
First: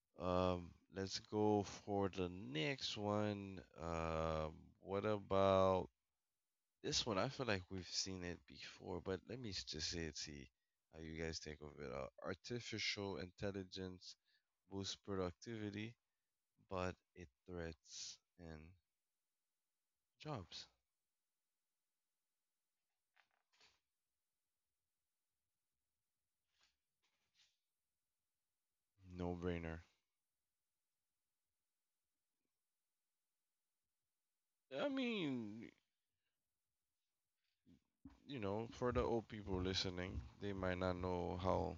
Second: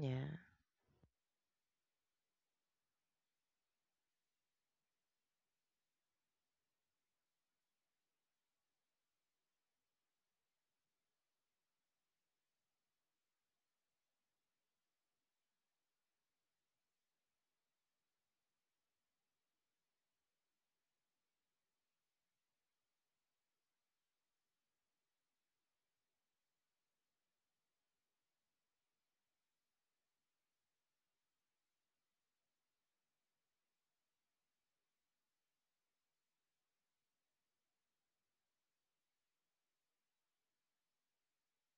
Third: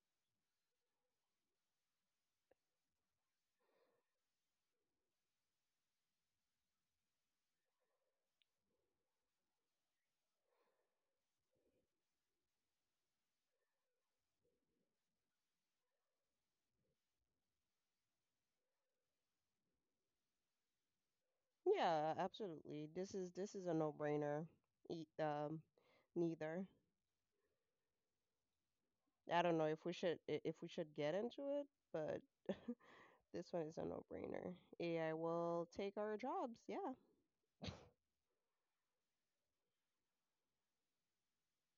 Yeah. Um, let's go for the next one. What about— this one, I feel like we've seen it before, but let me just say it, see how you guys think of it. Artificial intelligence boosts productivity, but it threats and jobs. Yeah, absolutely. This is a no-brainer. E- um, Neither. No I don't know if brainer. we should if we should get into it, but this one is a no-brainer. I AI will mean, take our jobs. Yeah. you know, for the old people listening, they might not know how,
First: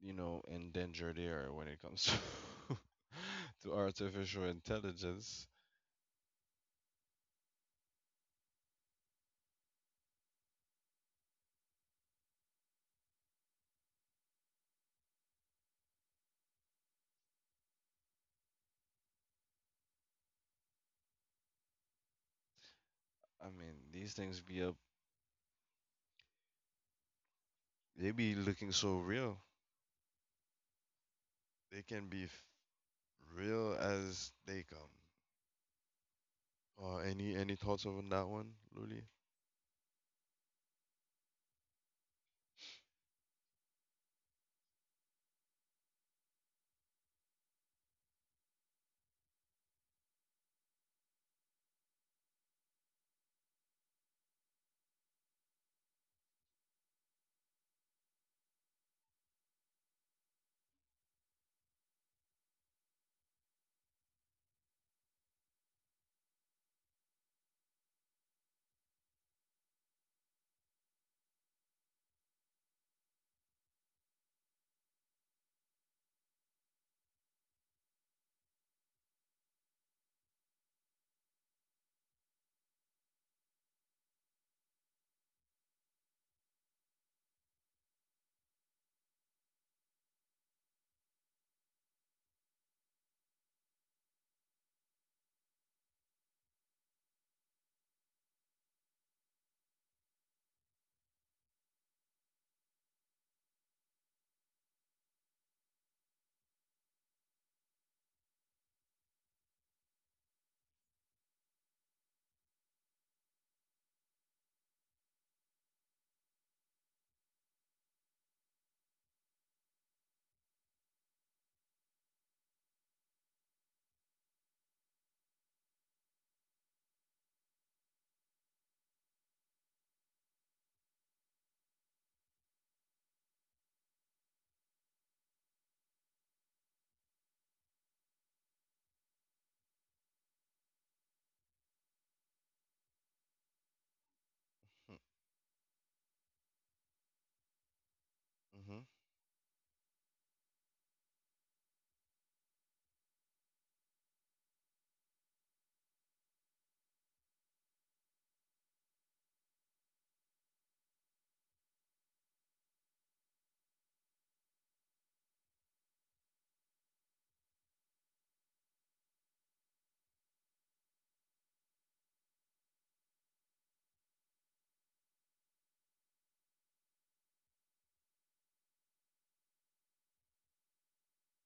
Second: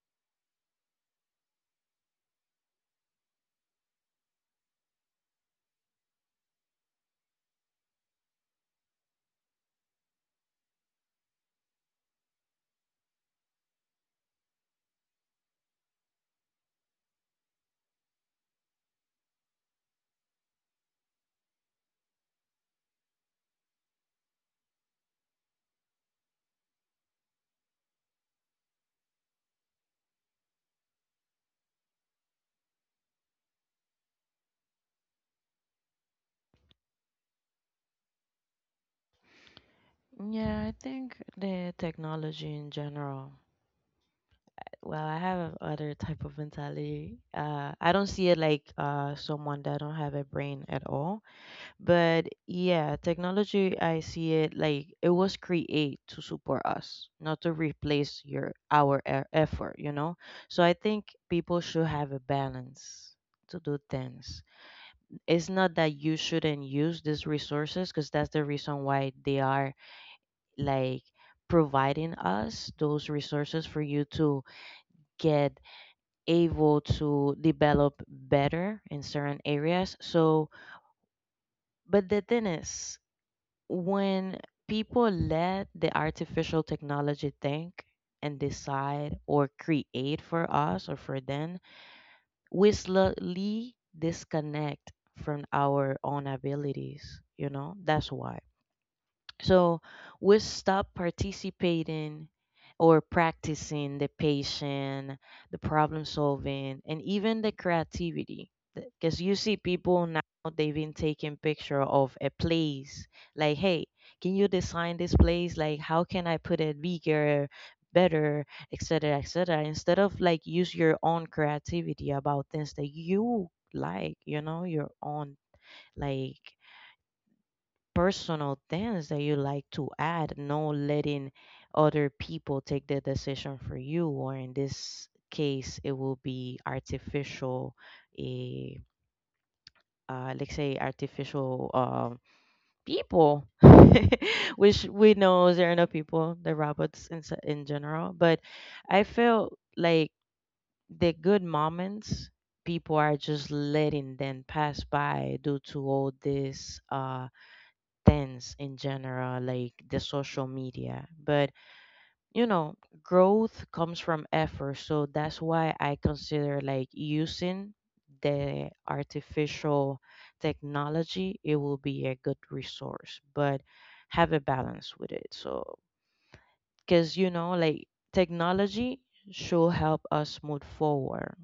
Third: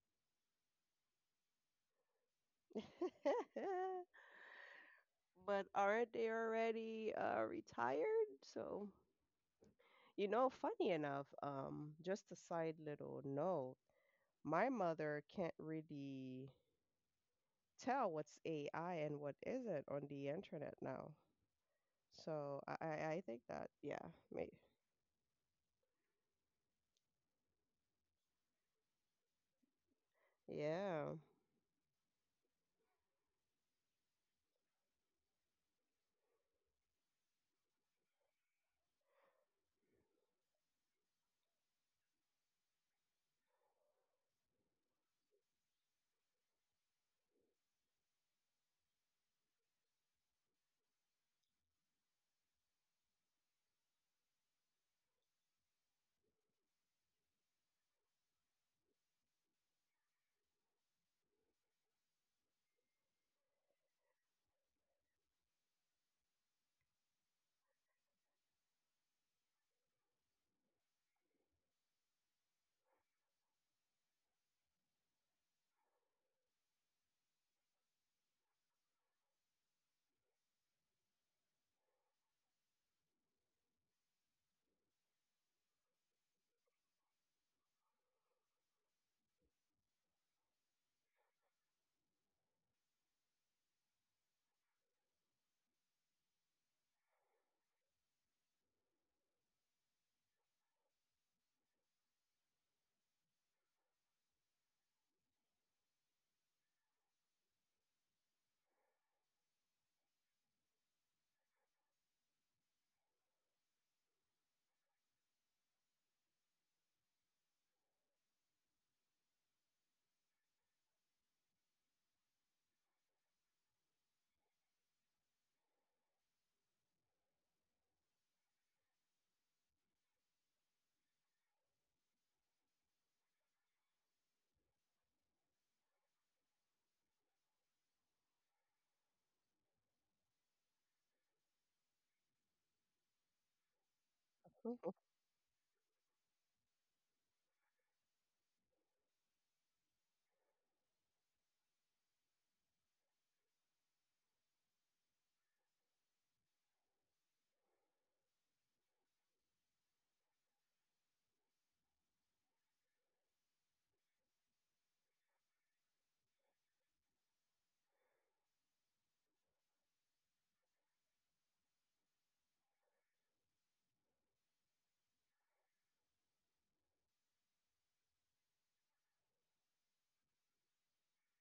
you know, in danger they are when it comes to to artificial intelligence. But aren't they already retired? So, you know, funny enough, just a side little note, my mother can't really tell what's AI and what isn't on the internet now. So I think I that mean, yeah, these things may be up, they be looking so real. yeah. They can be— real as they come. Any thoughts on that one, Luli? Yeah, I think the technology in general. Well, I have other type of mentality. I don't see it like someone that don't have a brain at all. But yeah, technology, I see it like it was created to support us, not to replace your effort, you know? So I think people should have a balance to do things. It's not that you shouldn't use these resources because that's the reason why they are like providing us those resources for you to get able to develop better in certain areas. So but the thing is, when people let the artificial technology think and decide or create for us or for them, we slowly disconnect from our own abilities, you know, that's why. So we stop participating or practicing the patience, the problem solving, and even the creativity. Because you see people now, they've been taking picture of a place. Like, hey, can you design this place? Like, how can I put it bigger, better, etc., etc. Instead of like use your own creativity about things that you like, you know, your own like personal things that you like to add, no letting other people take the decision for you, or in this case, it will be artificial, a let's say artificial people, which we know there are no people, the robots in, in general. But Mm-hmm. I feel like the good moments people are just letting them pass by due to all this. Things in general, like the social media. But, you know, growth comes from effort, so that's why I consider like using the artificial technology. It will be a good resource, but have a balance with it. So, because you know, like technology should help us move forward,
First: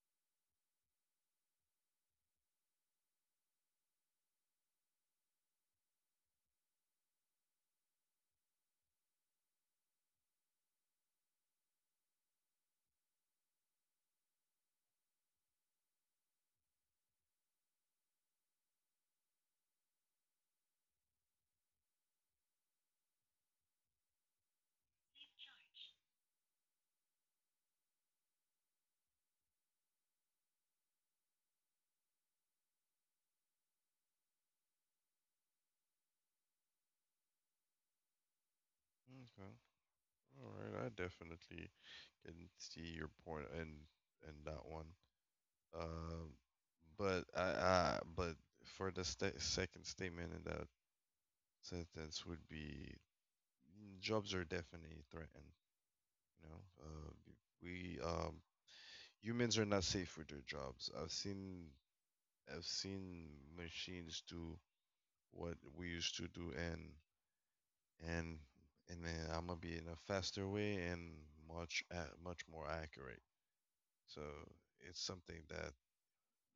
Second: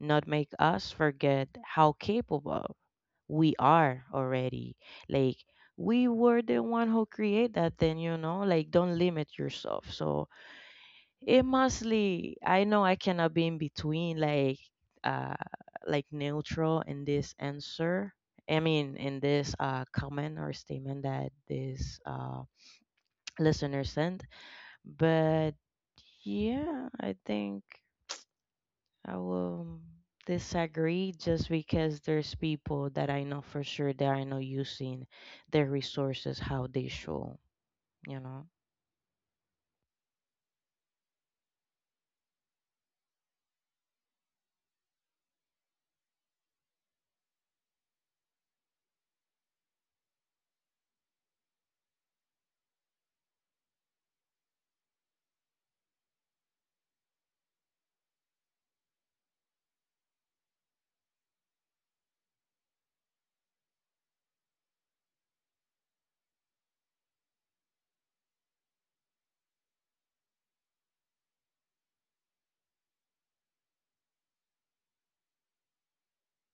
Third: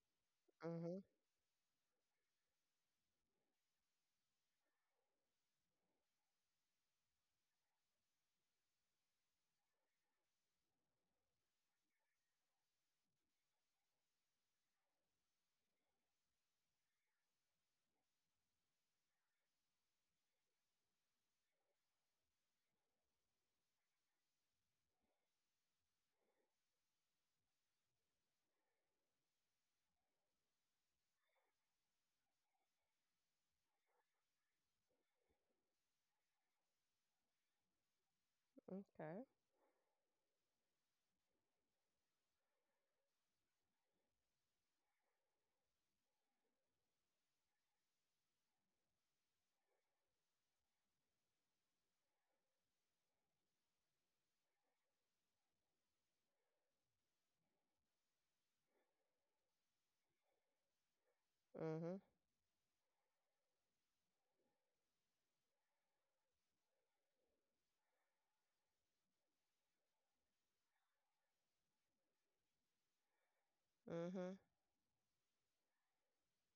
not make us Mhm. forget how capable we are already, like we were the one who create that thing, you know, like don't limit yourself. So it mostly, I know I cannot be in between, uh like neutral in this answer, I mean in this comment or statement that this listener sent. But yeah, I think I will disagree just because there's people that I know for sure they are not using their resources how they should, you know. Okay. Okay. All right. I definitely can see your point in that one. Um, but I but for the second statement in that sentence would be, mm, jobs are definitely threatened. You know, we humans are not safe with their jobs. I've seen— Mhm. I've seen machines do what we used to do, and and then I'm gonna be in a faster way and much much more accurate. So Mhm. it's something that—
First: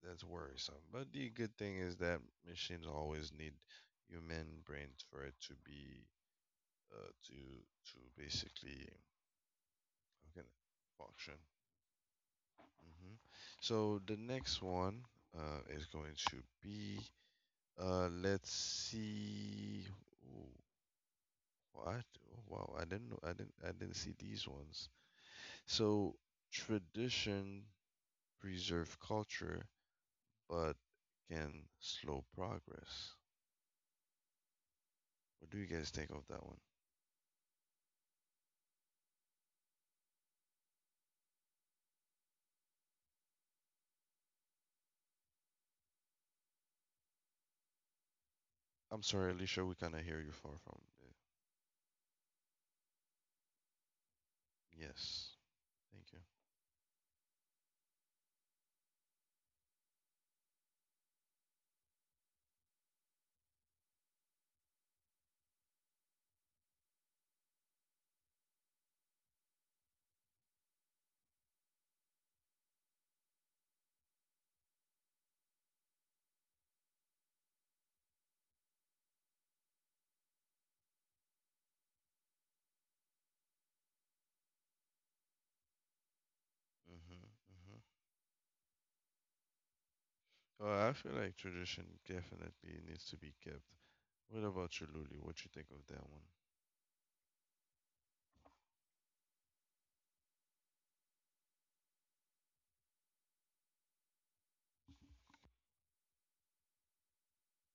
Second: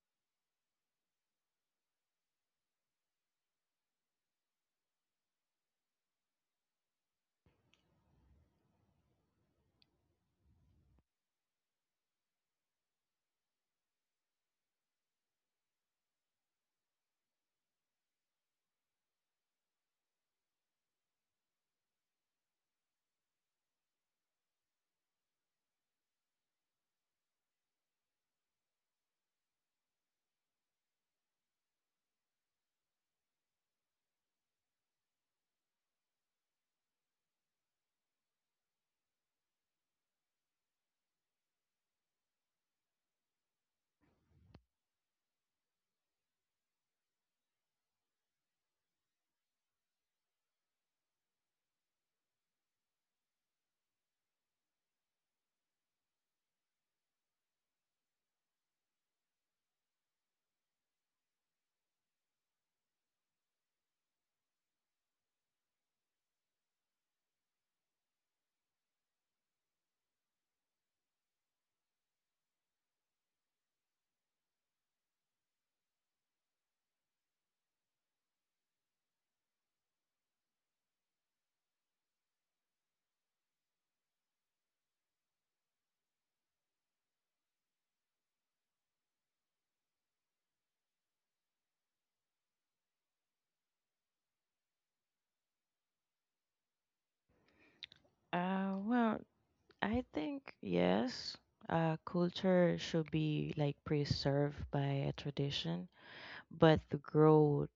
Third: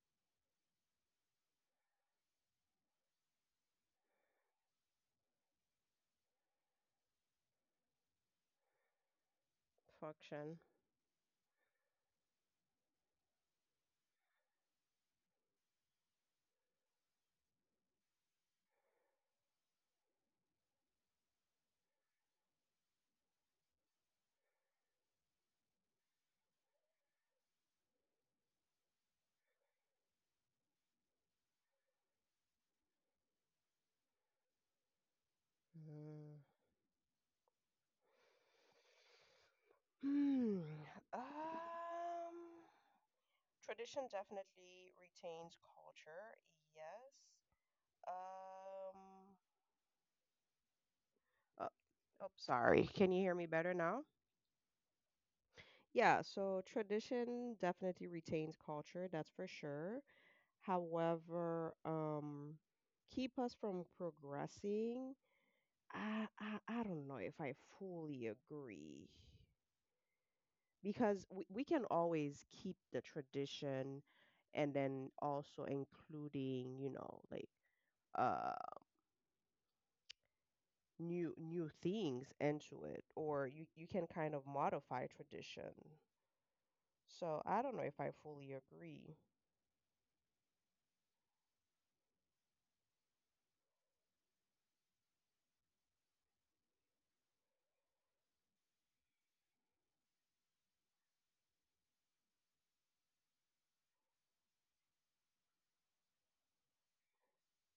that's worrisome. But the good thing is that machines always need human brains for it to be to basically— okay, Function. function. Hmm. So the next one is going to be let's see. Ooh, what? Oh, wow, I didn't know. I didn't see these ones. So tradition preserve culture, but can slow progress. What do you guys think of Mm. that one? Hmm. Um. Tradition definitely retains culture. Yes. I'm sorry, Um. Alicia, we cannot hear you, far from the— Oh, oh, sorry. Can you hear me better now? yes, thank you. Yeah. So tradition definitely retains culture. That's for sure. However, keep us from progressing, I don't know if I fully agree because we can always keep the tradition and then also including, you know, like uh new things into it or you can kind of modify tradition. So I don't Mm-hmm, know if I fully agree. mm-hmm. Well, I feel like tradition definitely needs to be kept. What about you, Lulu? What you think of that one? Well, I think yes, culture should be like preserved by a tradition, but the growth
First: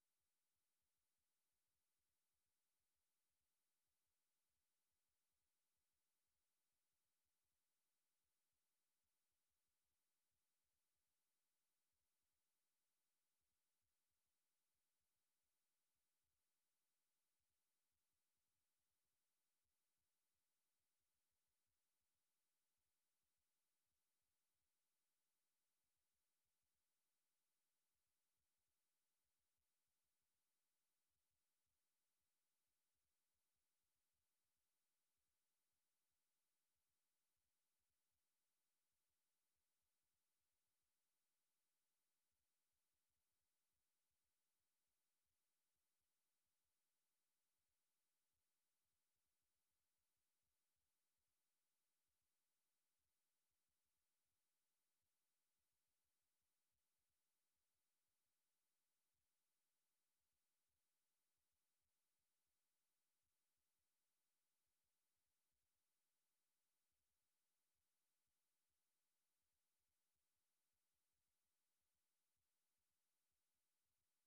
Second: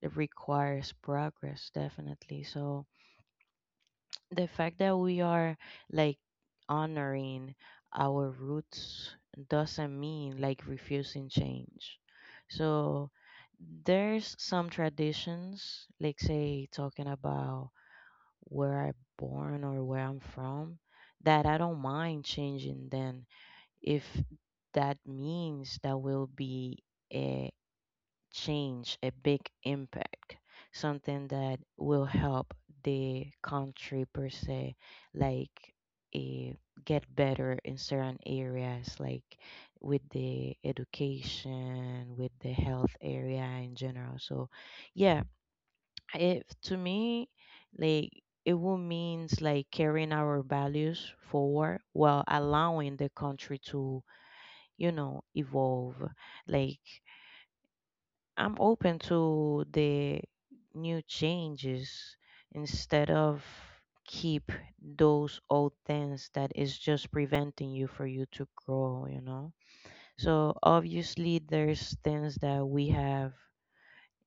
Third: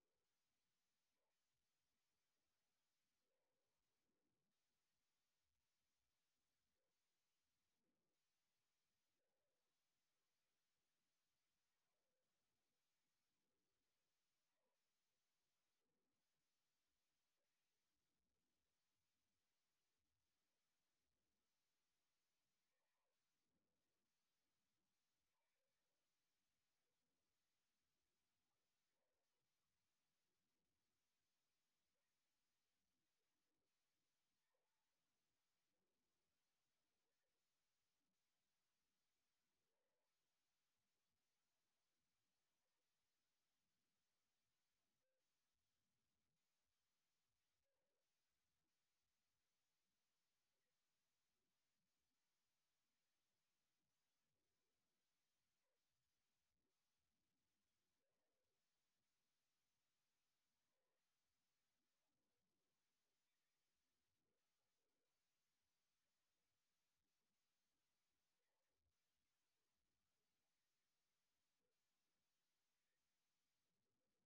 it requires progress definitely. So the fact that we are like honoring our roots doesn't mean like refusing change. So there's some traditions, like say talking about where I born or where I'm from, that I don't mind changing then if that means that will be change, a big impact, something that will help the country per se, like eh, get better in certain areas, like with the education, with the health area in general. So, yeah, if to me, like it will means like carrying our values forward while allowing the country to, you know, evolve. Like I'm open to the new changes instead of keep those old things that is just preventing you for you to grow, you know. So obviously there's things that we have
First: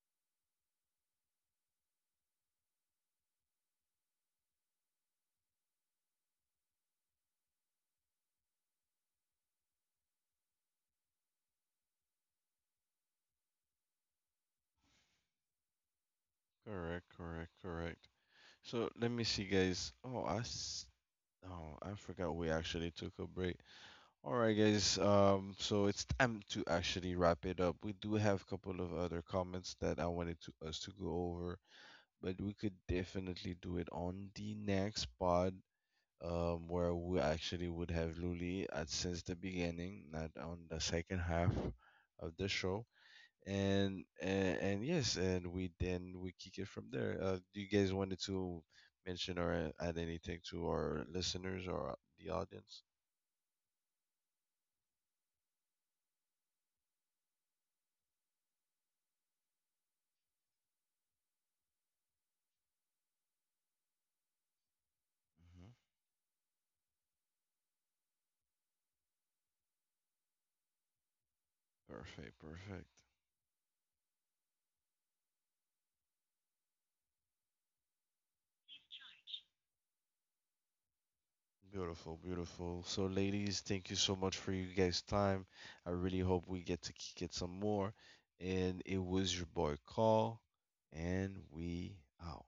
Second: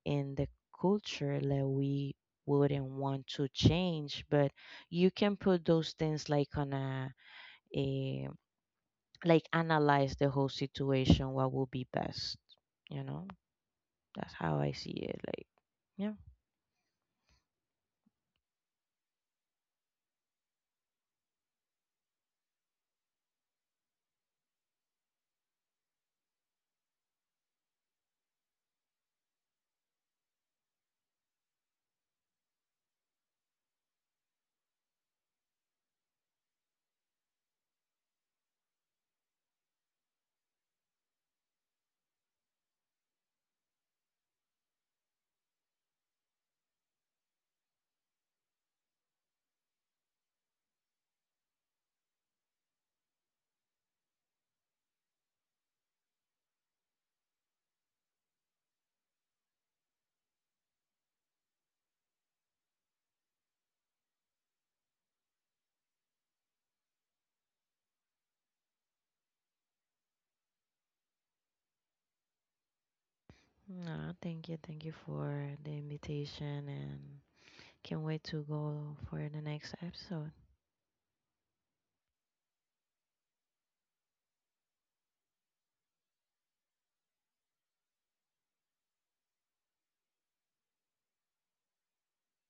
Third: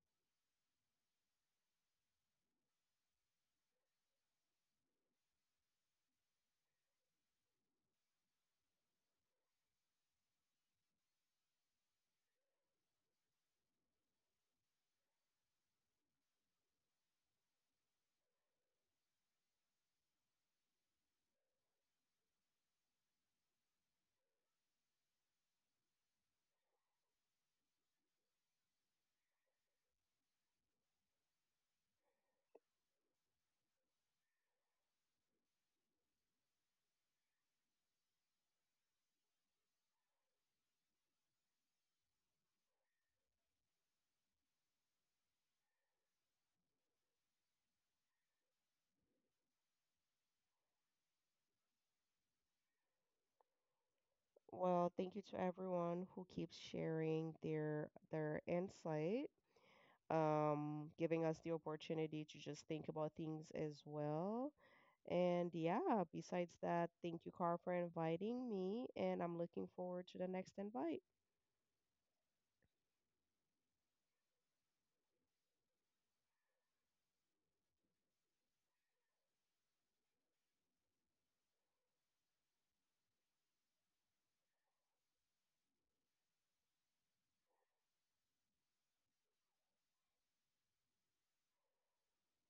in the culture that we wouldn't want to change, but you can put those things like on a, like analyze the whole situation, what will be best, you know. That's how I see it. Like yeah. Correct, correct, correct. So let me see, guys. Oh, I, oh, I forgot we actually took a break. All right, guys. So it's time to actually wrap it up. We do have a couple of other comments that I wanted to us to go over, but we could definitely do it on the next pod, where we actually would have Luli at since the beginning, not on the second half of the show. And yes, and we then we kick it from there. Do you guys wanted to mention or add anything to our listeners or the audience? Well, thank you to everyone who keeps sharing their insight, giving us the opportunity to just think about things as well. And Mhm. yeah, besides that, thank you, Carl, for inviting me. And I'm looking forward to the next invite. Perfect, perfect. No, thank you. Thank you for the invitation and can't wait to go for the next episode. Beautiful, beautiful. So, ladies, thank you so much for you guys' time. I really hope we get to get some more. And it was your boy Call, and we out.